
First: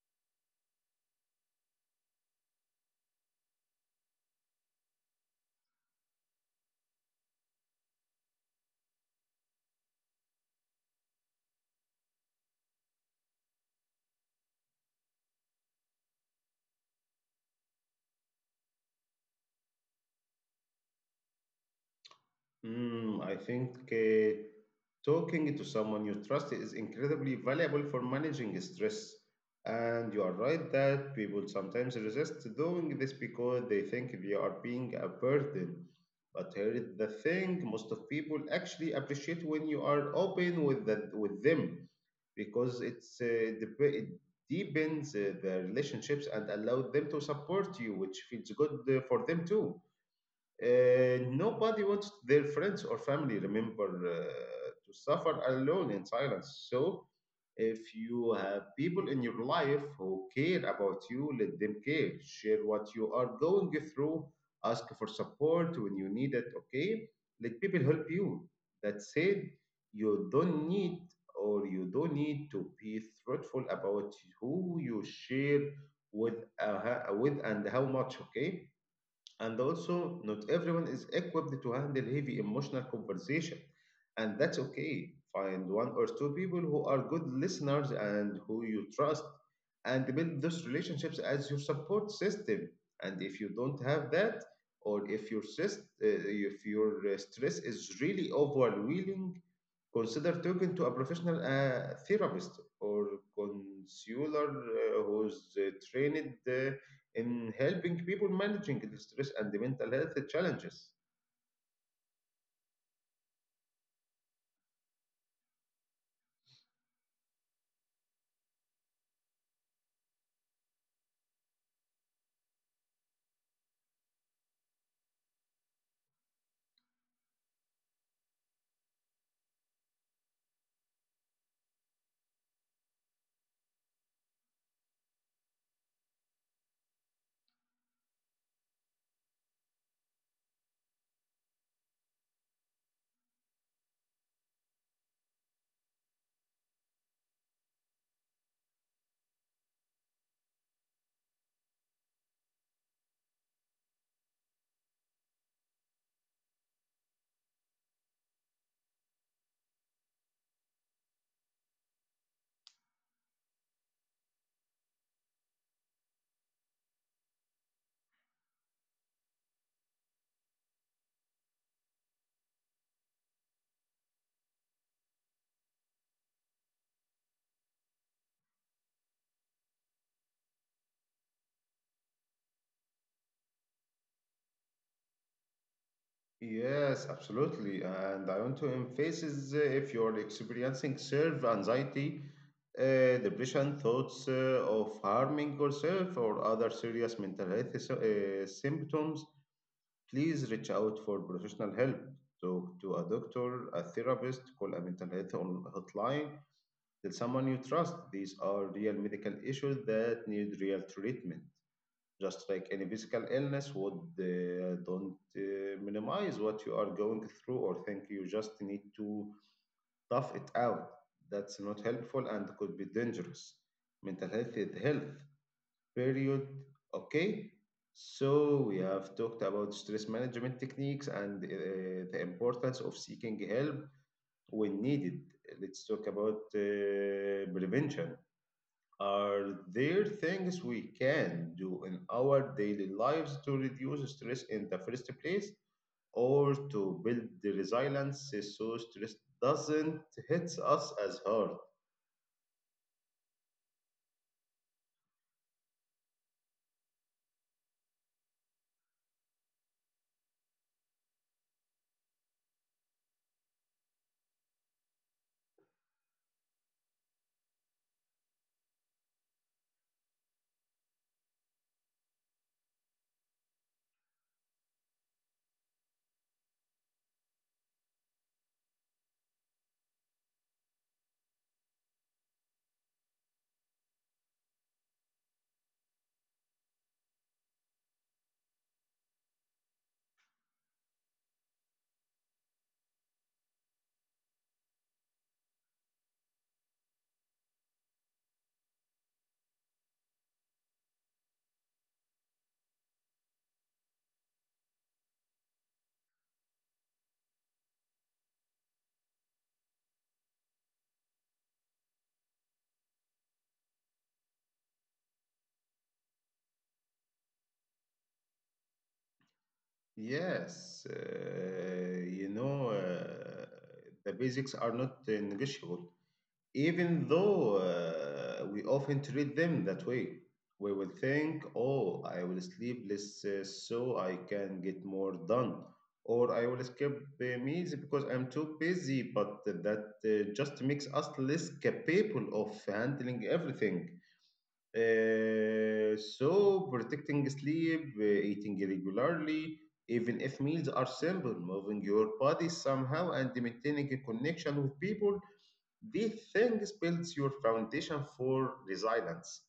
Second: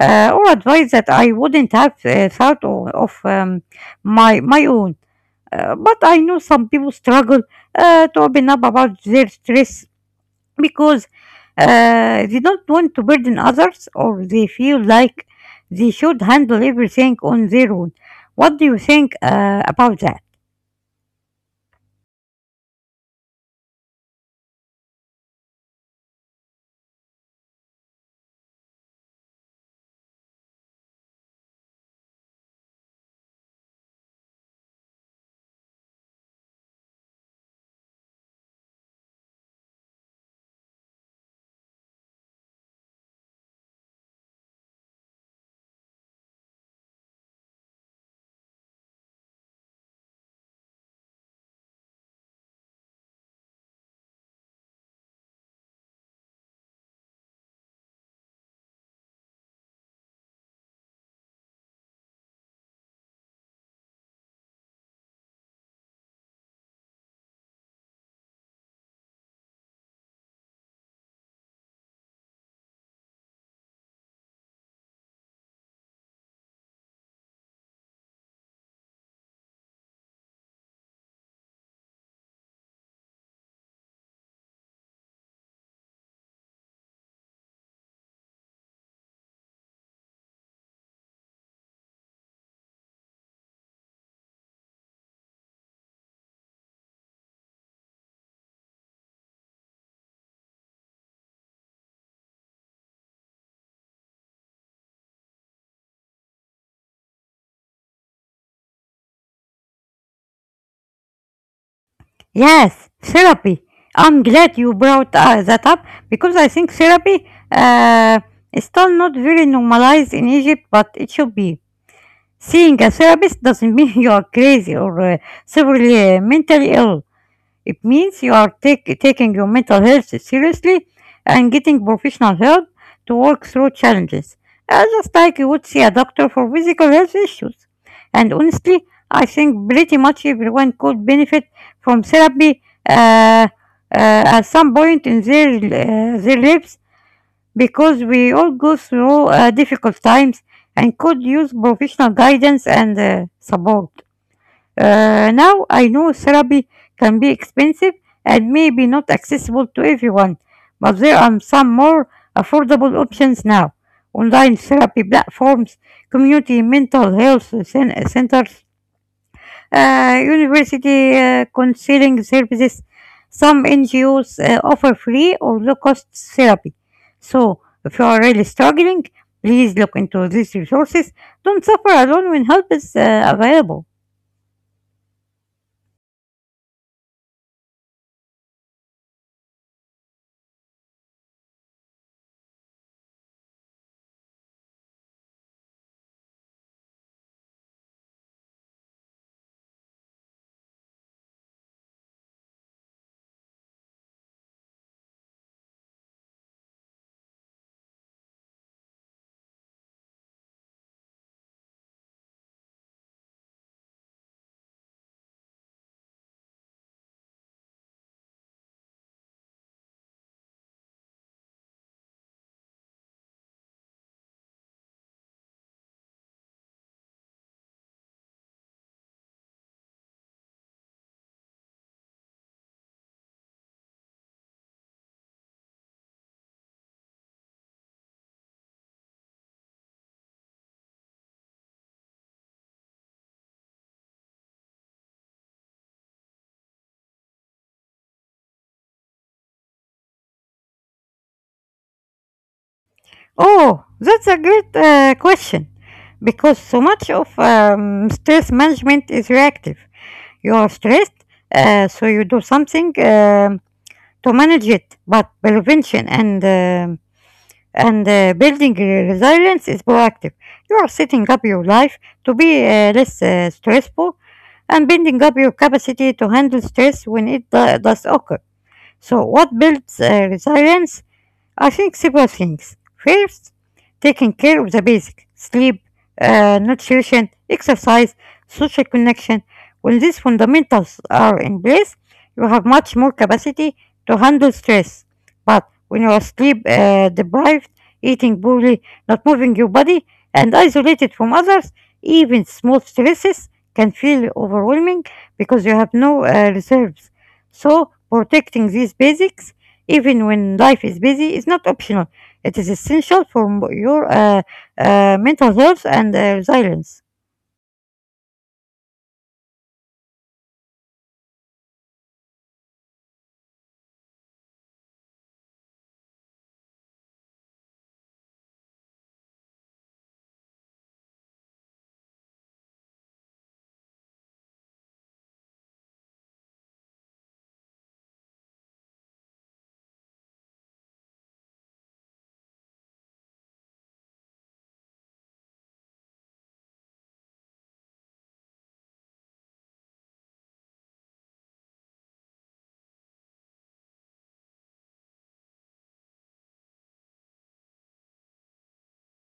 S2: or advice that I wouldn't have thought of my own. But I know some people struggle to open up about their stress because they don't want to burden others or they feel like they should handle everything on their own. What do you think about that?
S1: Mm, I think talking to someone you trust is incredibly valuable for managing stress. And you are right that people sometimes resist doing this because they think they are being a burden. But here is the thing, most of people actually appreciate when you are open with them because it deepens the relationships and allow them to support you, which feels good for them too. Nobody wants their friends or family, remember, to suffer alone in silence. So, if you have people in your life who care about you, let them care. Share what you are going through. Ask for support when you need it, okay? Let people help you. That said, you don't need you don't need to be thoughtful about who you share with and how much, okay? And also, not everyone is equipped to handle heavy emotional conversation, and that's okay. Find one or two people who are good listeners and who you trust, and build those relationships as your support system. And if you don't have that, or if your stress is really overwhelming, consider talking to a professional therapist or counselor who's trained in helping people managing the stress and the mental health challenges.
S2: Yes, therapy. I'm glad you brought that up because I think therapy is still not very normalized in Egypt, but it should be. Seeing a therapist doesn't mean you are crazy or severely mentally ill. It means you are taking your mental health seriously and getting professional help to work through challenges, just like you would see a doctor for physical health issues. And honestly, I think pretty much everyone could benefit from therapy uh, uh, at some point in their lives because we all go through difficult times and could use professional guidance and support. Now I know therapy can be expensive and maybe not accessible to everyone, but there are some more affordable options now. Online therapy platforms, community mental health centers, university counseling services. Some NGOs offer free or low cost therapy. So if you are really struggling, please look into these resources. Don't suffer alone when help is available.
S1: Yes, absolutely. And I want to emphasize, if you're experiencing self anxiety, depression, thoughts of harming yourself or other serious mental health symptoms, please reach out for professional help. Talk to a doctor, a therapist, call a mental health hotline, tell someone you trust. These are real medical issues that need real treatment, just like any physical illness would. Don't minimize what you are going through or think you just need to tough it out. That's not helpful and could be dangerous. Mental health is health, period. Okay, so we have talked about stress management techniques and the importance of seeking help when needed. Let's talk about prevention. Are there things we can do in our daily lives to reduce stress in the first place or to build the resilience so stress doesn't hit us as hard?
S2: Oh, that's a great question because so much of stress management is reactive. You are stressed, so you do something to manage it. But prevention and building resilience is proactive. You are setting up your life to be less stressful and building up your capacity to handle stress when it does occur. So, what builds resilience I think several things. First, taking care of the basic sleep, nutrition, exercise, social connection. When these fundamentals are in place, you have much more capacity to handle stress. But when you are sleep deprived, eating poorly, not moving your body, and isolated from others, even small stresses can feel overwhelming because you have no reserves. So, protecting these basics even when life is busy, it's not optional. It is essential for your mental health and resilience.
S1: Yes, you know, the basics are not negotiable, even though we often treat them that way. We will think, oh, I will sleep less so I can get more done, or I will skip meals because I'm too busy, but that just makes us less capable of handling everything. So protecting sleep, eating regularly, even if meals are simple, moving your body somehow, and maintaining a connection with people, these things builds your foundation for resilience.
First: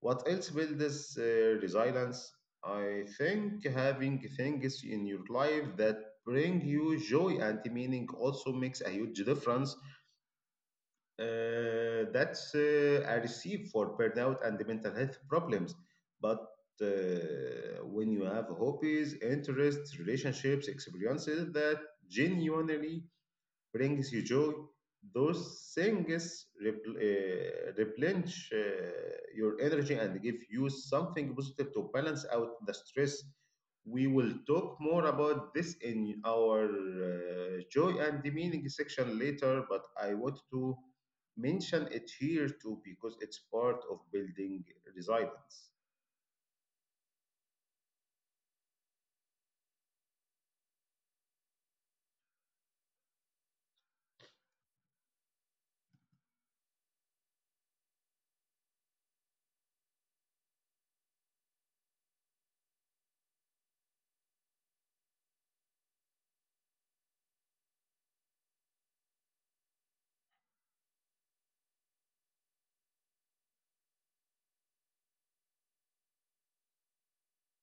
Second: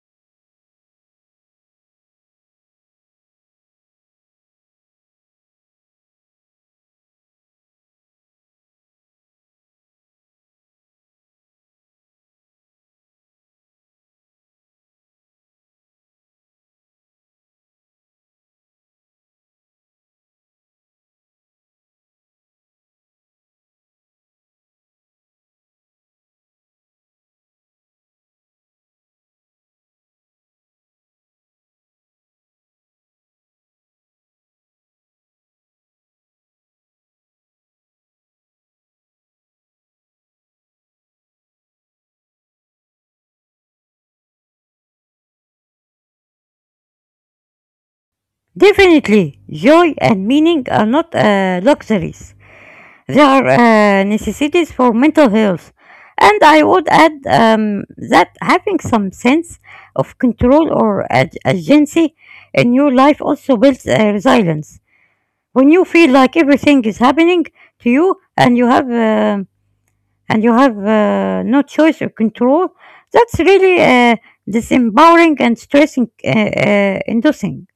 S1: What else builds resilience? I think having things in your life that bring you joy and meaning also makes a huge difference that's I receive for burnout and the mental health problems. But when you have hobbies, interests, relationships, experiences that genuinely brings you joy, those things replenish your energy and give you something positive to balance out the stress. We will talk more about this in our joy and the meaning section later, but I want to mention it here too because it's part of building resilience.
S2: Definitely, joy and meaning are not luxuries. They are necessities for mental health. And I would add that having some sense of control or agency in your life also builds resilience. When you feel like everything is happening to you and you have no choice or control, that's really disempowering and stressing, inducing.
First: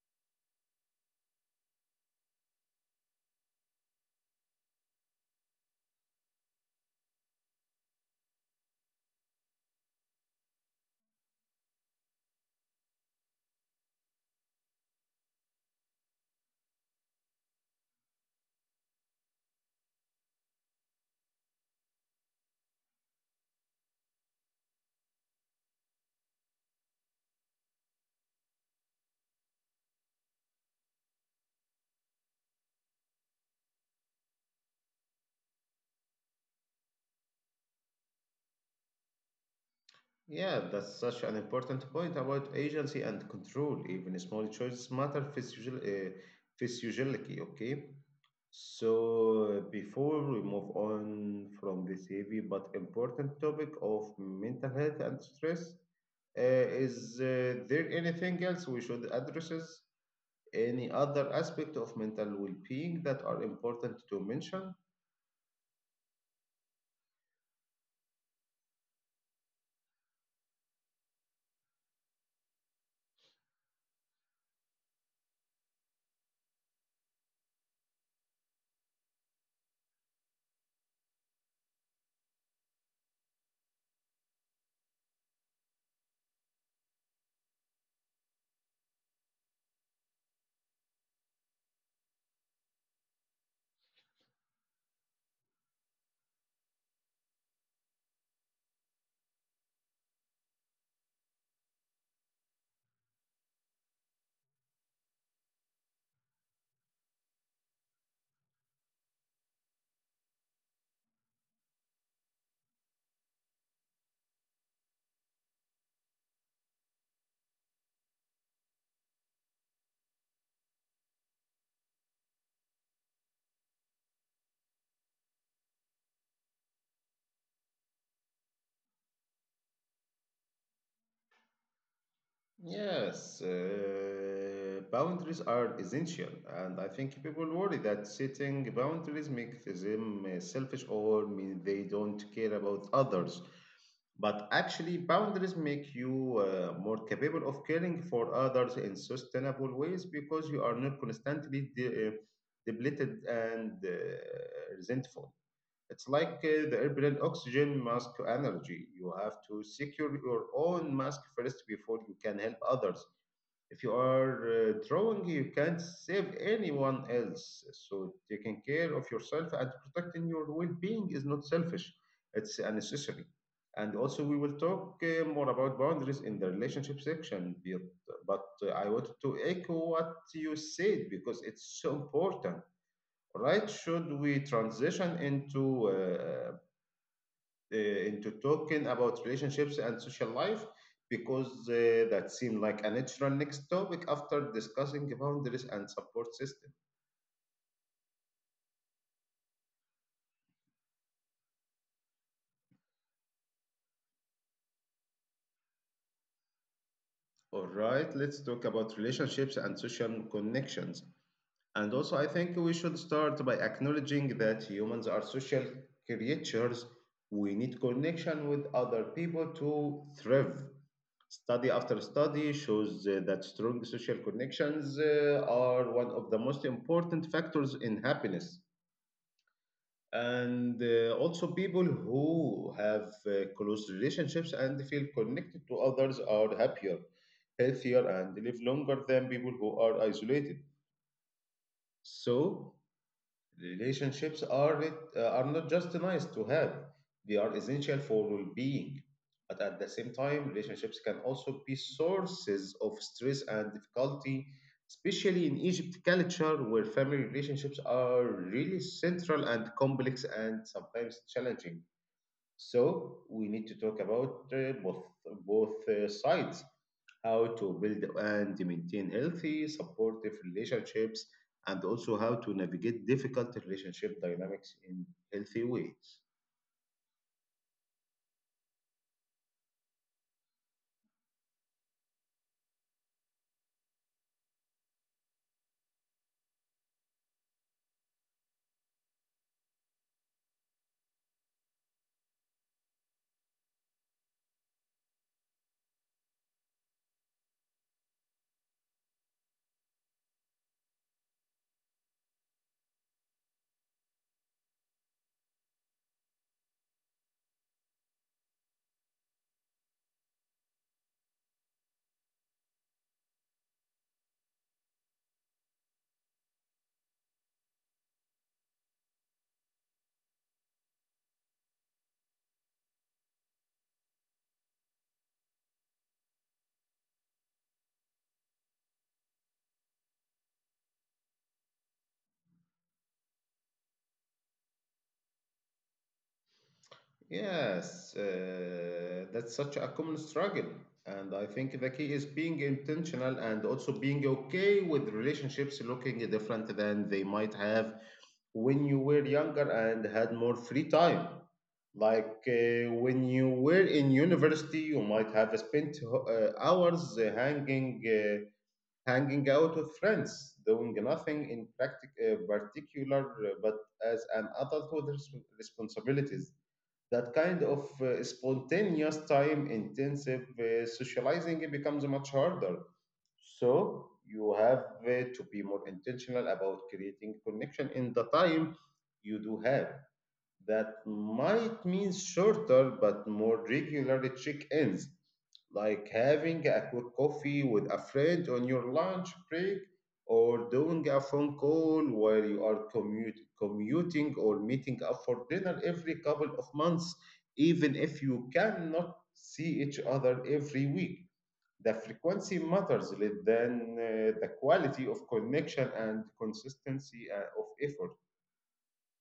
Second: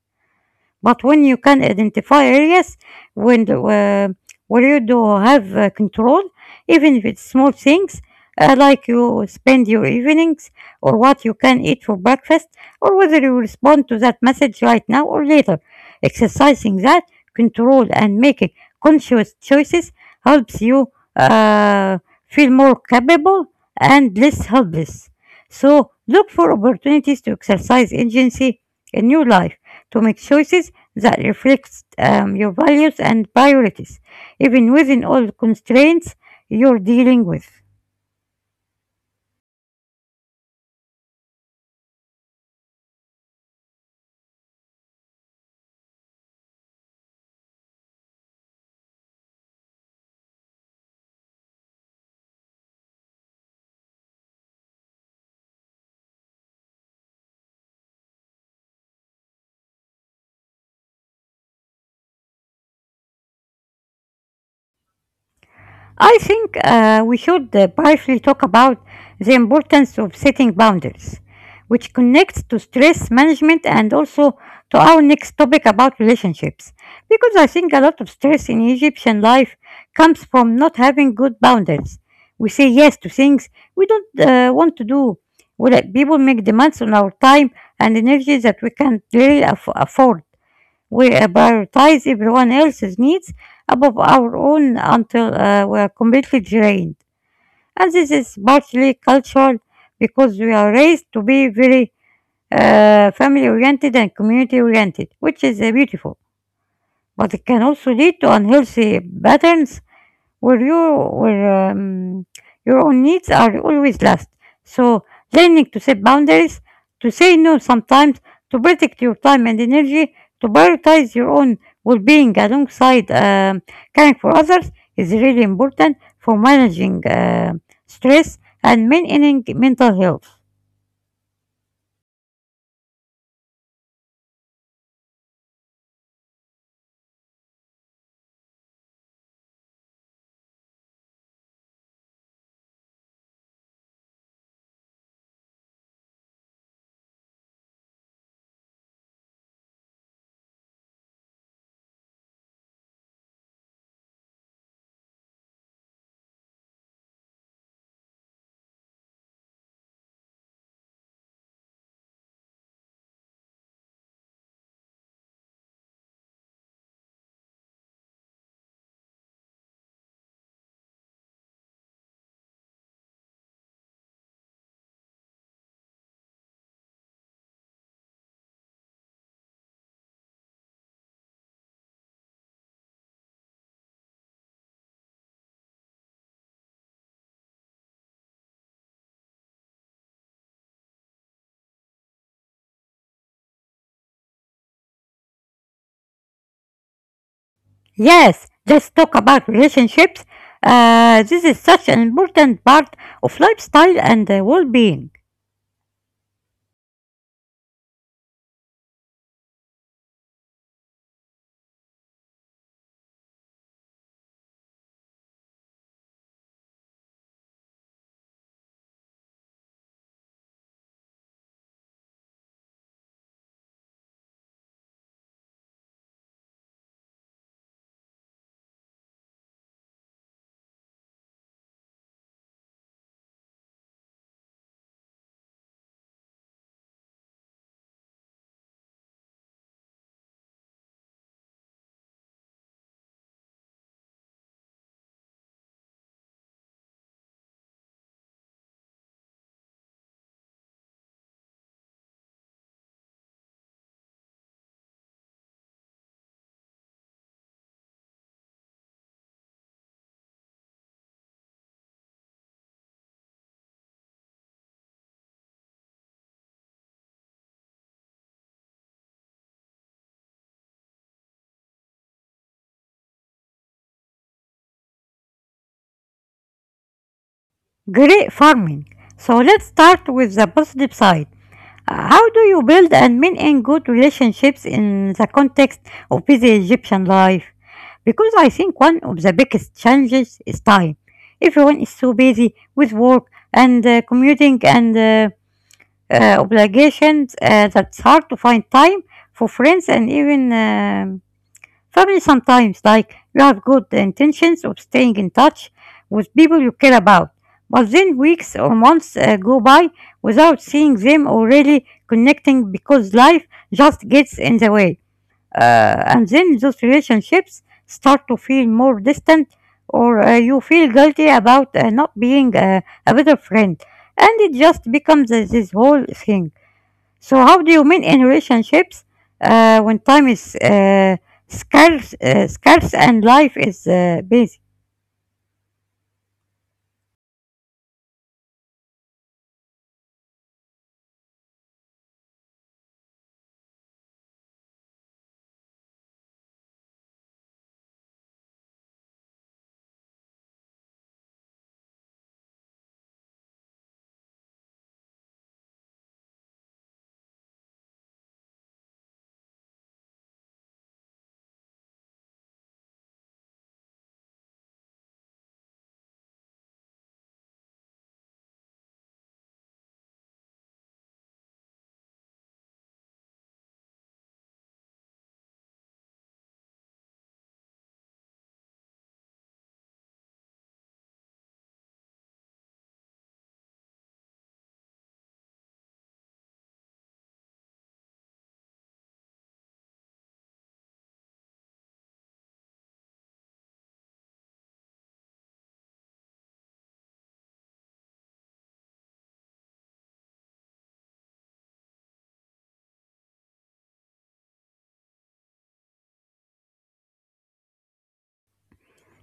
S2: But when you can identify areas when the, uh, where you do have control, even if it's small things, like you spend your evenings or what you can eat for breakfast, or whether you respond to that message right now or later. Exercising that control and making conscious choices helps you uh, feel more capable and less helpless. So look for opportunities to exercise agency in your life, to make choices that reflects your values and priorities, even within all the constraints you're dealing with.
S1: Yeah, that's such an important point about agency and control. Even small choices matter physiologically, okay? So, before we move on from this heavy but important topic of mental health and stress, is there anything else we should address? Any other aspect of mental well being that are important to mention?
S2: I think we should briefly talk about the importance of setting boundaries, which connects to stress management and also to our next topic about relationships. Because I think a lot of stress in Egyptian life comes from not having good boundaries. We say yes to things we don't want to do. We let people make demands on our time and energy that we can't really afford. We prioritize everyone else's needs above our own until we are completely drained. And this is partly cultural because we are raised to be very family oriented and community oriented, which is beautiful. But it can also lead to unhealthy patterns where you where your own needs are always last. So learning to set boundaries, to say no sometimes, to protect your time and energy, to prioritize your own well-being alongside caring for others is really important for managing stress and maintaining mental health.
S1: Yes, boundaries are essential, and I think people worry that setting boundaries makes them selfish or mean they don't care about others. But actually, boundaries make you more capable of caring for others in sustainable ways because you are not constantly depleted and resentful. It's like the airplane oxygen mask analogy. You have to secure your own mask first before you can help others. If you are drowning, you can't save anyone else. So taking care of yourself and protecting your well-being is not selfish; it's necessary. And also, we will talk more about boundaries in the relationship section. But I wanted to echo what you said because it's so important. Right, should we transition into talking about relationships and social life because that seemed like a natural next topic after discussing boundaries and support systems.
S2: Yes, let's talk about relationships. This is such an important part of lifestyle and well-being.
S1: All right, let's talk about relationships and social connections. And also, I think we should start by acknowledging that humans are social creatures. We need connection with other people to thrive. Study after study shows that strong social connections are one of the most important factors in happiness. And also, people who have close relationships and feel connected to others are happier, healthier, and live longer than people who are isolated. So, relationships are not just nice to have; they are essential for well-being. But at the same time, relationships can also be sources of stress and difficulty, especially in Egypt culture, where family relationships are really central and complex and sometimes challenging. So we need to talk about both both sides, how to build and maintain healthy, supportive relationships, and also how to navigate difficult relationship dynamics in healthy ways.
S2: Great farming. So let's start with the positive side. How do you build and maintain good relationships in the context of busy Egyptian life? Because I think one of the biggest challenges is time. Everyone is so busy with work and commuting and obligations that it's hard to find time for friends and even family sometimes. Like you have good intentions of staying in touch with people you care about, but then weeks or months go by without seeing them or really connecting because life just gets in the way. And then those relationships start to feel more distant or you feel guilty about not being a better friend. And it just becomes this whole thing. So how do you mean in relationships when time is scarce and life is busy?
S1: Yes, that's such a common struggle. And I think the key is being intentional and also being okay with relationships looking different than they might have when you were younger and had more free time. Like when you were in university, you might have spent hours hanging out with friends, doing nothing in particular. But as an adult with responsibilities, that kind of spontaneous time intensive socializing it becomes much harder, so you have to be more intentional about creating connection in the time you do have. That might mean shorter but more regular check-ins, like having a quick coffee with a friend on your lunch break or doing a phone call while you are commuting, or meeting up for dinner every couple of months, even if you cannot see each other every week. The frequency matters less than the quality of connection and consistency of effort.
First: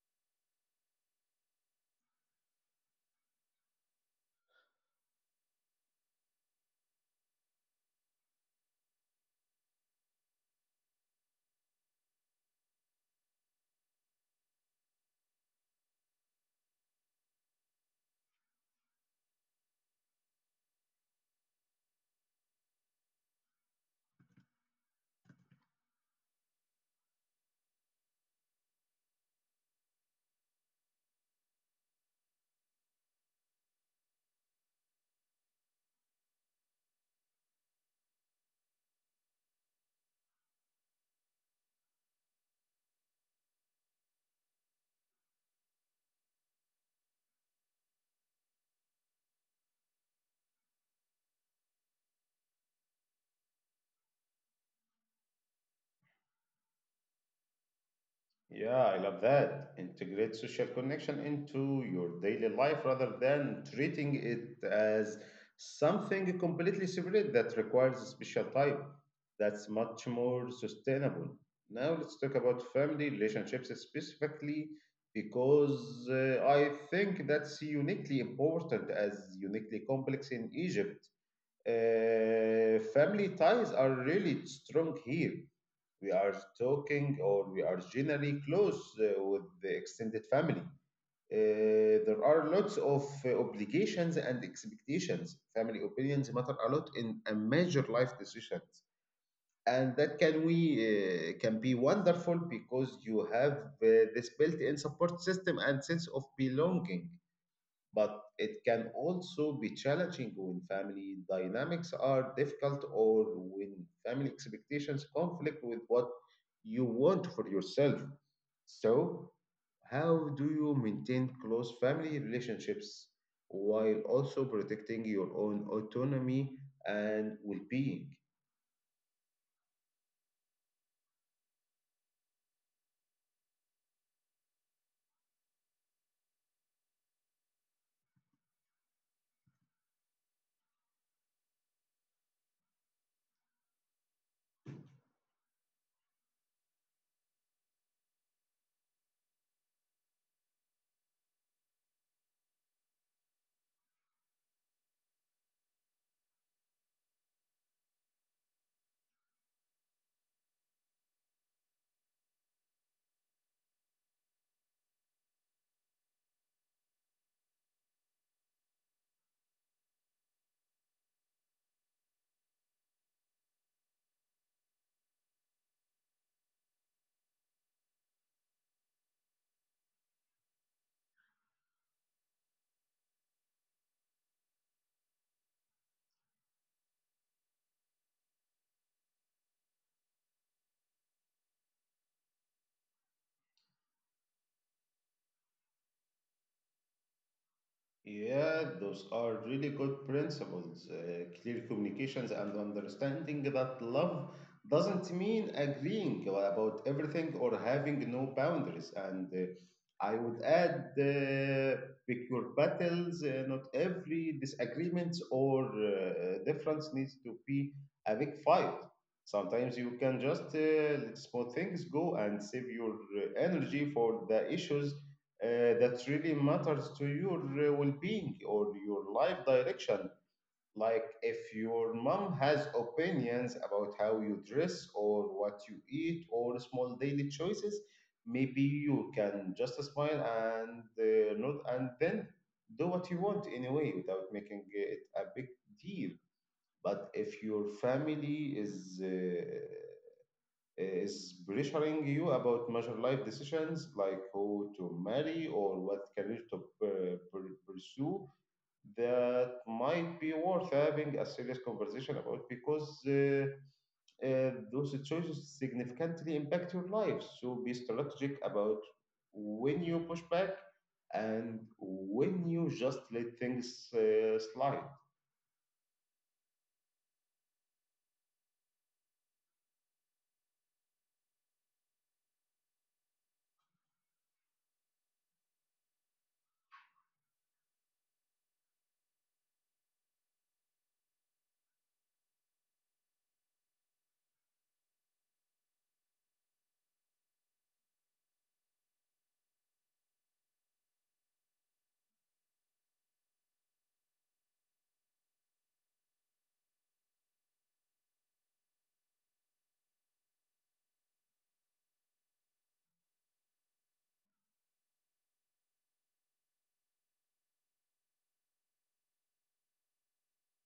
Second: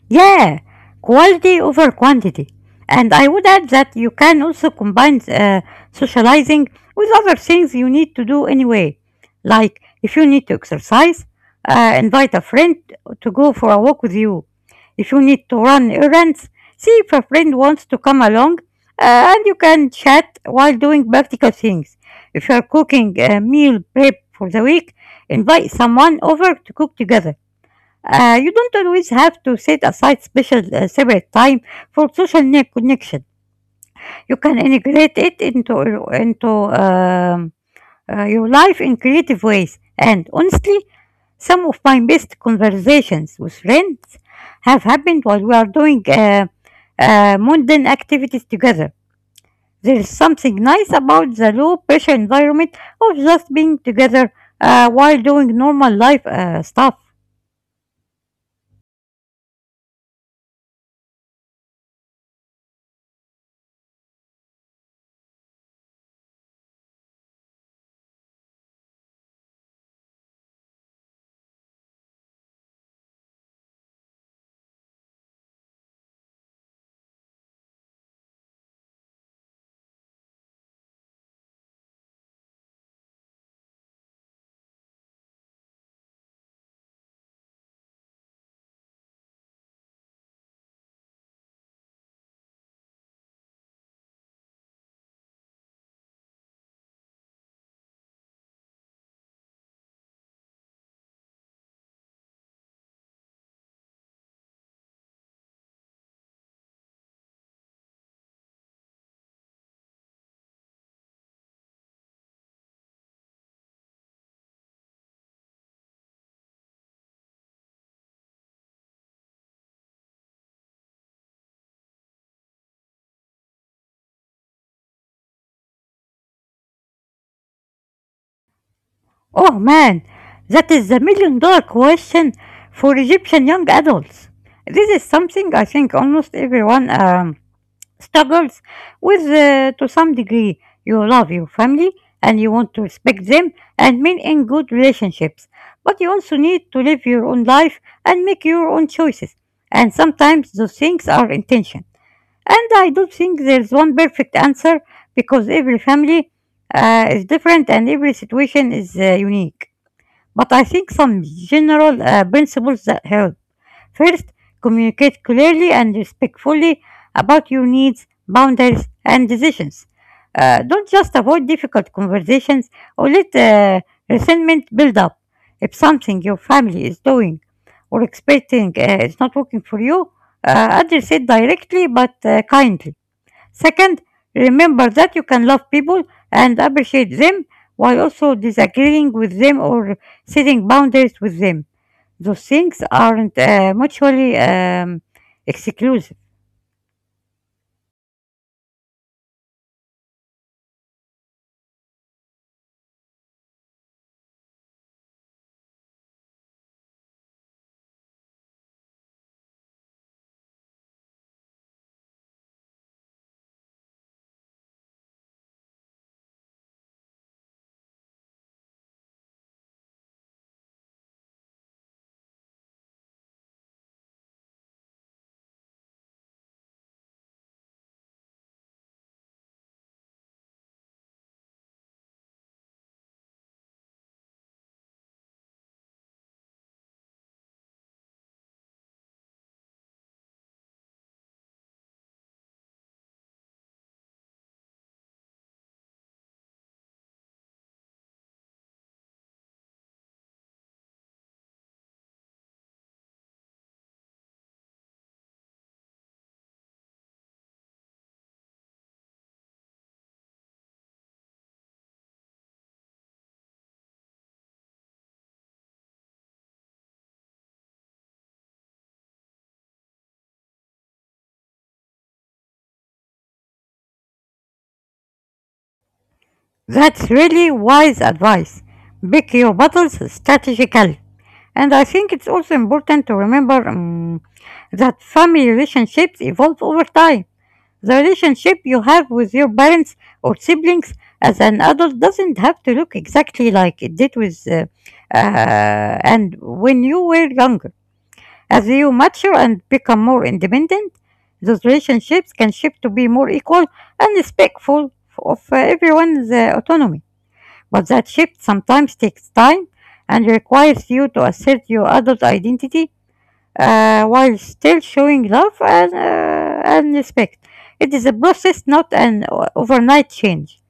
S2: Yeah, quality over quantity. And I would add that you can also combine socializing with other things you need to do anyway. Like if you need to exercise, invite a friend to go for a walk with you. If you need to run errands, see if a friend wants to come along and you can chat while doing practical things. If you are cooking a meal prep for the week, invite someone over to cook together. You don't always have to set aside special separate time for social connection. You can integrate it into um, your life in creative ways. And honestly, some of my best conversations with friends have happened while we are doing mundane activities together. There is something nice about the low pressure environment of just being together while doing normal life stuff.
S1: Yeah, I love that. Integrate social connection into your daily life rather than treating it as something completely separate that requires a special type. That's much more sustainable. Now let's talk about family relationships specifically because I think that's uniquely important as uniquely complex in Egypt. Family ties are really strong here. We are talking, or we are generally close with the extended family. There are lots of obligations and expectations. Family opinions matter a lot in a major life decisions, and that can be wonderful because you have this built-in support system and sense of belonging, but it can also be challenging when family dynamics are difficult or when family expectations conflict with what you want for yourself. So, how do you maintain close family relationships while also protecting your own autonomy and well being?
S2: Oh man, that is the million dollar question for Egyptian young adults. This is something I think almost everyone struggles with to some degree. You love your family and you want to respect them and mean in good relationships, but you also need to live your own life and make your own choices. And sometimes those things are intention. And I don't think there's one perfect answer because every family is different and every situation is unique. But I think some general principles that help. First, communicate clearly and respectfully about your needs, boundaries, and decisions. Don't just avoid difficult conversations or let resentment build up. If something your family is doing or expecting is not working for you, address it directly but kindly. Second, remember that you can love people and appreciate them while also disagreeing with them or setting boundaries with them. Those things aren't mutually exclusive.
S1: Yeah, those are really good principles. Clear communications and understanding that love doesn't mean agreeing about everything or having no boundaries. And I would add, pick your battles. Not every disagreement or difference needs to be a big fight. Sometimes you can just let small things go and save your energy for the issues that really matters to your well-being or your life direction. Like if your mom has opinions about how you dress or what you eat or small daily choices, maybe you can just smile and not and then do what you want anyway without making it a big deal. But if your family is pressuring you about major life decisions like who to marry or what career to pursue, that might be worth having a serious conversation about because those choices significantly impact your life. So be strategic about when you push back and when you just let things slide.
S2: That's really wise advice. Pick your battles strategically. And I think it's also important to remember that family relationships evolve over time. The relationship you have with your parents or siblings as an adult doesn't have to look exactly like it did with and when you were younger. As you mature and become more independent, those relationships can shift to be more equal and respectful of everyone's autonomy. But that shift sometimes takes time and requires you to assert your adult identity while still showing love and respect. It is a process, not an overnight change.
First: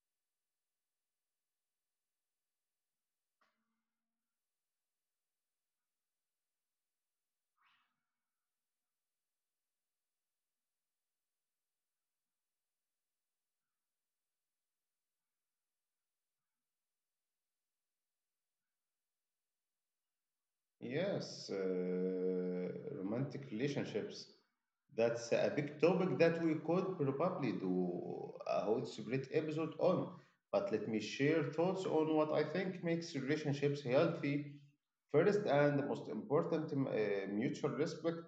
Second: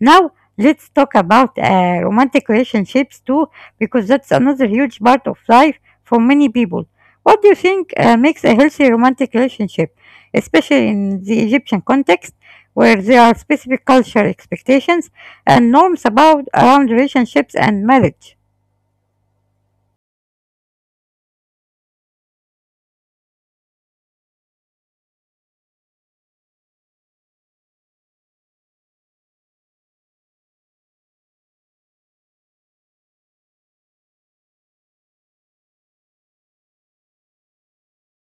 S2: Now let's talk about romantic relationships too, because that's another huge part of life for many people. What do you think makes a healthy romantic relationship, especially in the Egyptian context, where there are specific cultural expectations and norms about around relationships and marriage?
S1: Yes, romantic relationships. That's a big topic that we could probably do a whole separate episode on. But let me share thoughts on what I think makes relationships healthy. First and the most important, mutual respect.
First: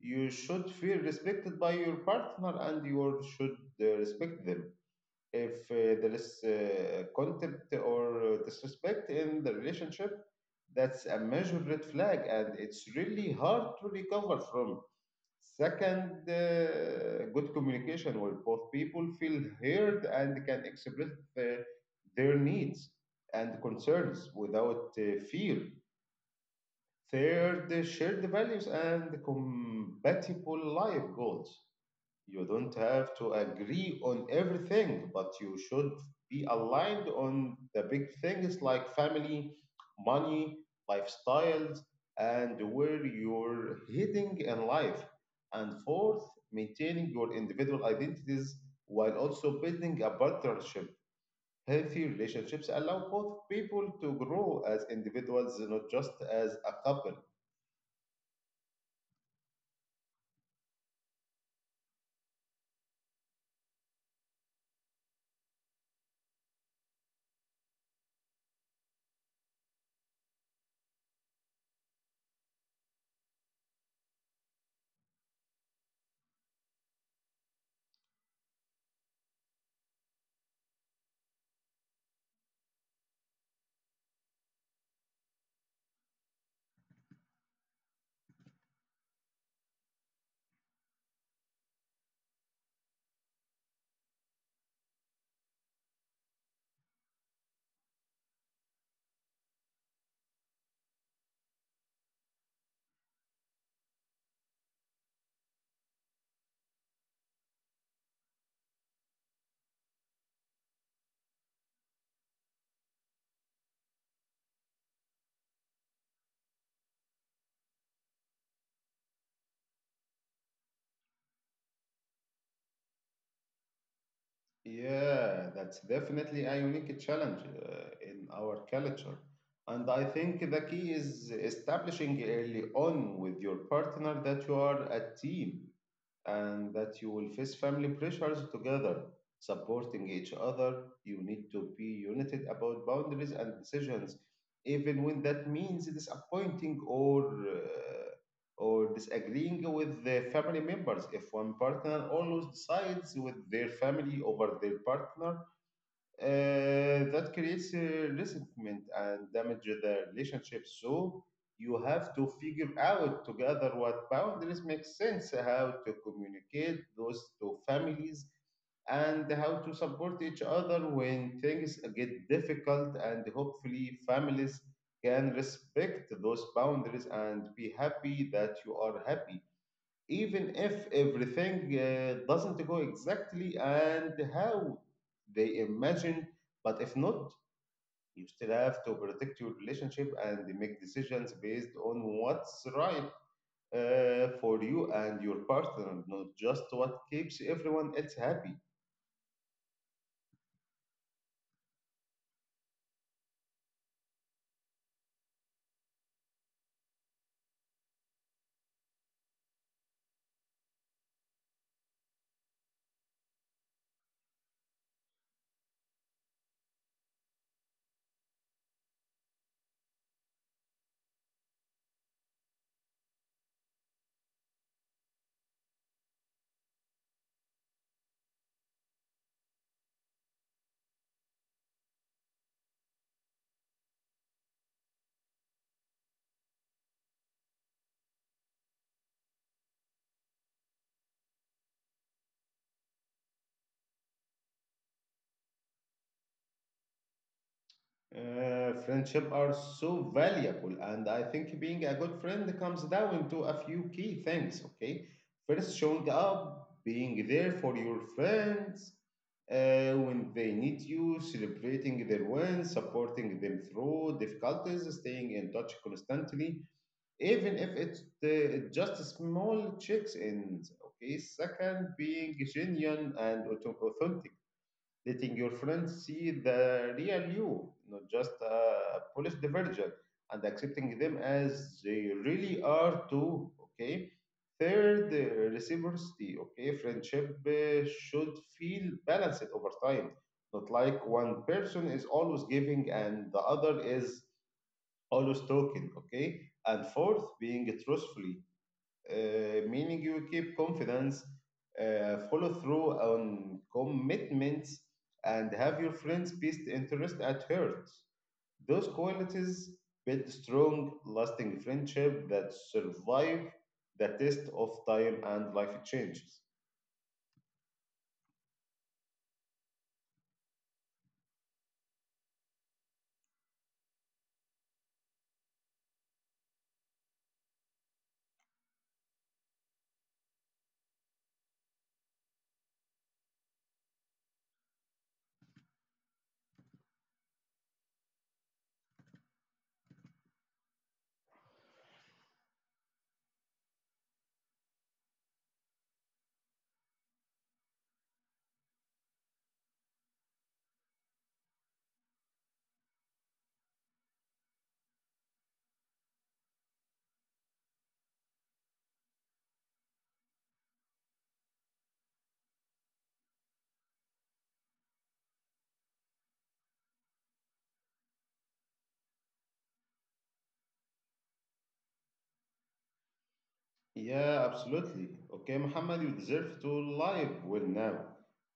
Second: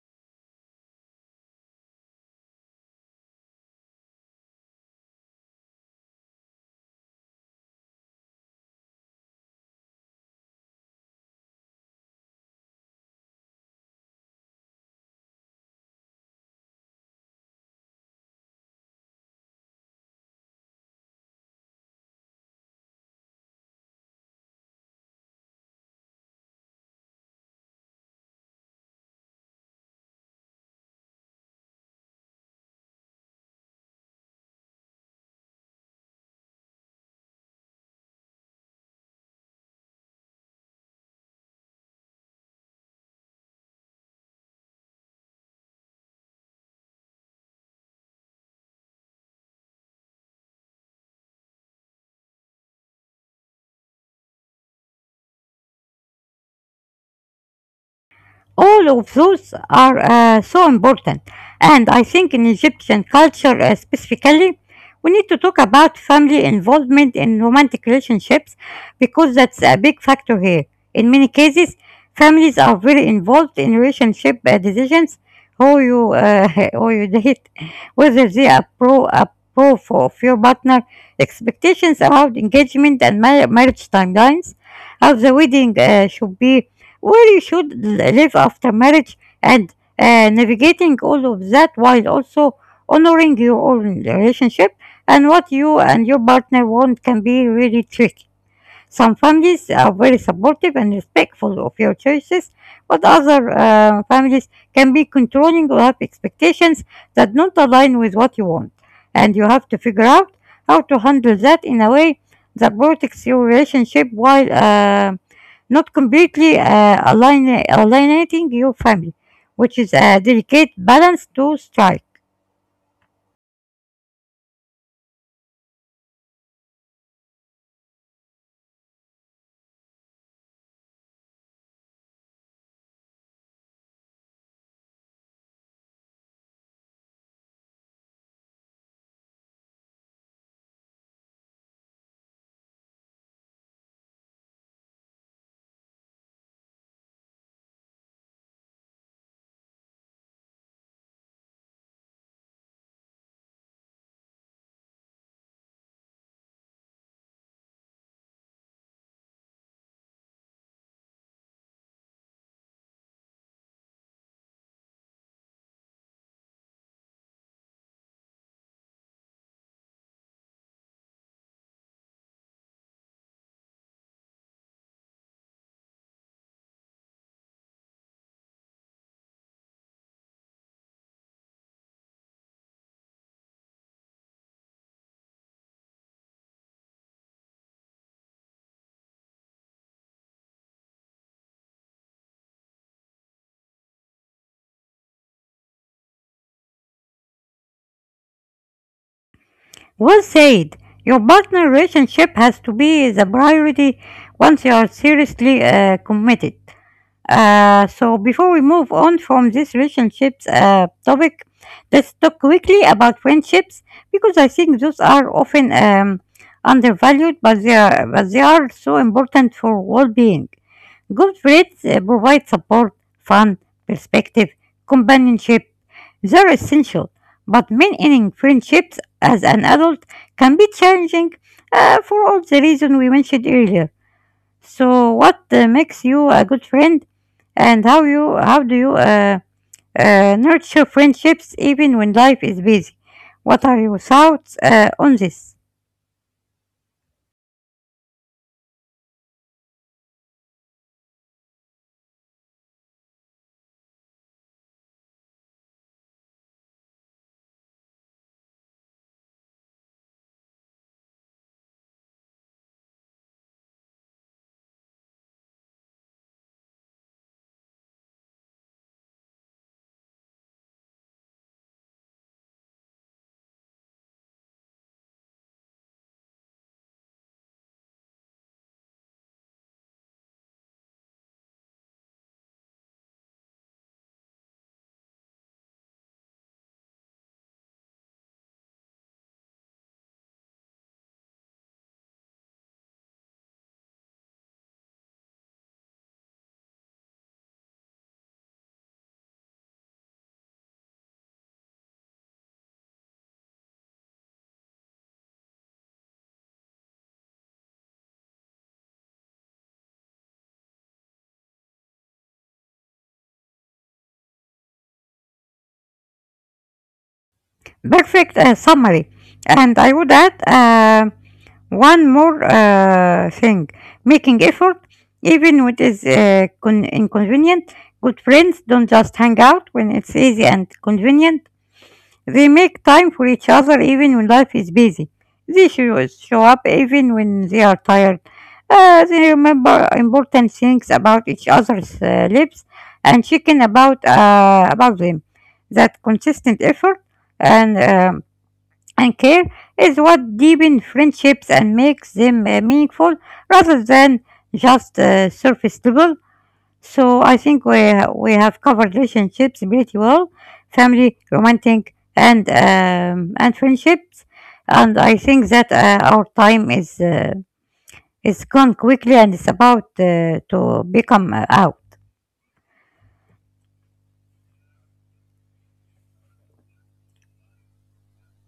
S1: You should feel respected by your partner, and you should respect them. If there is contempt or disrespect in the relationship, that's a major red flag and it's really hard to recover from. Second, good communication where both people feel heard and can express uh, their needs and concerns without fear. Third, shared values and compatible life goals. You don't have to agree on everything, but you should be aligned on the big things like family, money, lifestyles, and where you're heading in life. And fourth, maintaining your individual identities while also building a partnership. Healthy relationships allow both people to grow as individuals, not just as a couple.
S2: All of those are so important. And I think in Egyptian culture specifically, we need to talk about family involvement in romantic relationships because that's a big factor here. In many cases, families are very involved in relationship decisions, who you, uh, who you date, whether they approve of your partner, expectations around engagement and marriage timelines, how the wedding should be where you should live after marriage and navigating all of that while also honoring your own relationship and what you and your partner want can be really tricky. Some families are very supportive and respectful of your choices, but other families can be controlling or have expectations that don't align with what you want. And you have to figure out how to handle that in a way that protects your relationship while not completely alienating your family, which is a delicate balance to strike.
S1: Yeah, that's definitely a unique challenge in our culture. And I think the key is establishing early on with your partner that you are a team and that you will face family pressures together, supporting each other. You need to be united about boundaries and decisions, even when that means disappointing or disagreeing with the family members. If one partner always decides with their family over their partner, that creates a resentment and damage the relationship. So you have to figure out together what boundaries make sense, how to communicate those two families, and how to support each other when things get difficult. And hopefully, families can respect those boundaries and be happy that you are happy, even if everything doesn't go exactly and how they imagine. But if not, you still have to protect your relationship and make decisions based on what's right for you and your partner, not just what keeps everyone else happy.
S2: Well said. Your partner relationship has to be the priority once you are seriously committed. So, before we move on from this relationships topic, let's talk quickly about friendships because I think those are often undervalued, but they are so important for well being. Good friends provide support, fun, perspective, companionship. They're essential, but maintaining friendships as an adult can be challenging for all the reasons we mentioned earlier. So, what makes you a good friend, and how do you nurture friendships even when life is busy? What are your thoughts on this?
S1: Friendship are so valuable, and I think being a good friend comes down to a few key things. Okay, first, showing up, being there for your friends when they need you, celebrating their wins, supporting them through difficulties, staying in touch constantly, even if it's just small checks in. Okay, second, being genuine and authentic, letting your friends see the real you, not just a polished version, and accepting them as they really are too. Okay. Third, reciprocity. Okay, friendship should feel balanced over time, not like one person is always giving and the other is always talking. Okay, and fourth, being truthful, meaning you keep confidence, follow through on commitments, and have your friend's best interest at heart. Those qualities build strong, lasting friendship that survive the test of time and life changes.
S2: Perfect summary, and I would add one more thing: making effort, even when it is inconvenient. Good friends don't just hang out when it's easy and convenient, they make time for each other even when life is busy. They show up even when they are tired. They remember important things about each other's lives and chicken about them. That consistent effort and um, and care is what deepens friendships and makes them meaningful rather than just surface level. So I think we have covered relationships pretty well, family, romantic, and friendships, and I think that our time is gone quickly and it's about to become out.
S1: Yeah, absolutely. Okay, Muhammad, you deserve to live well now.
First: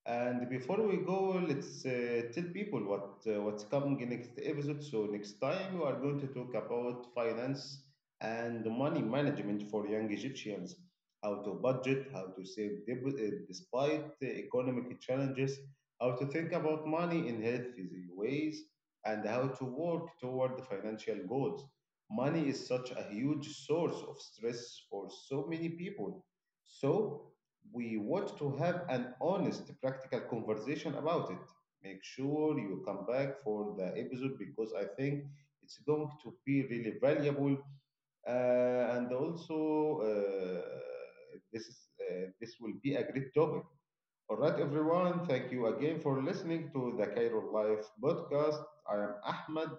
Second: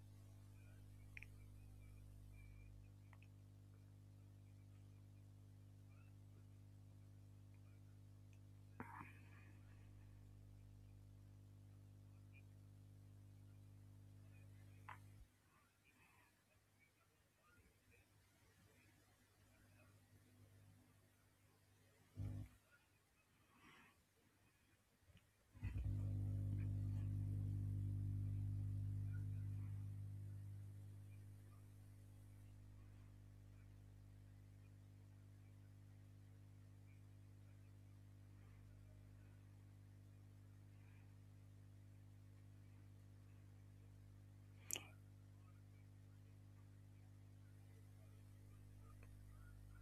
S1: And before we go, let's tell people what what's coming in next episode. So next time we are going to talk about finance and money management for young Egyptians, how to budget, how to save despite the economic challenges, how to think about money in healthy ways, and how to work toward financial goals. Money is such a huge source of stress for so many people. So, we want to have an honest, practical conversation about it. Make sure you come back for the episode because I think it's going to be really valuable. And also, this will be a great topic. All right, everyone. Thank you again for listening to the Cairo Life podcast. I am Ahmed,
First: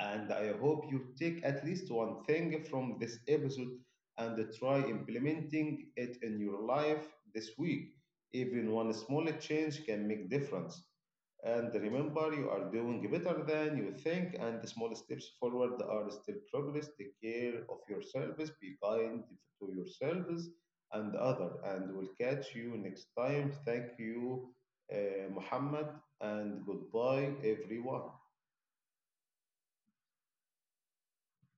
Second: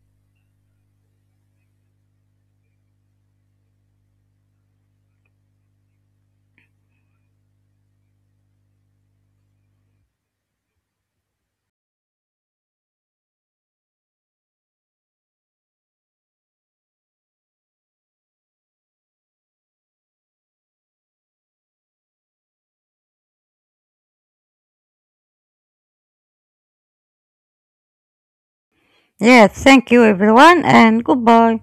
S1: and I hope you take at least one thing from this episode and try implementing it in your life this week. Even one small change can make difference. And remember, you are doing better than you think, and the small steps forward are still progress. Take care of yourselves, be kind to yourselves and others, and we'll catch you next time. Thank you, Muhammad, and goodbye, everyone.
S2: Yeah, thank you everyone and goodbye.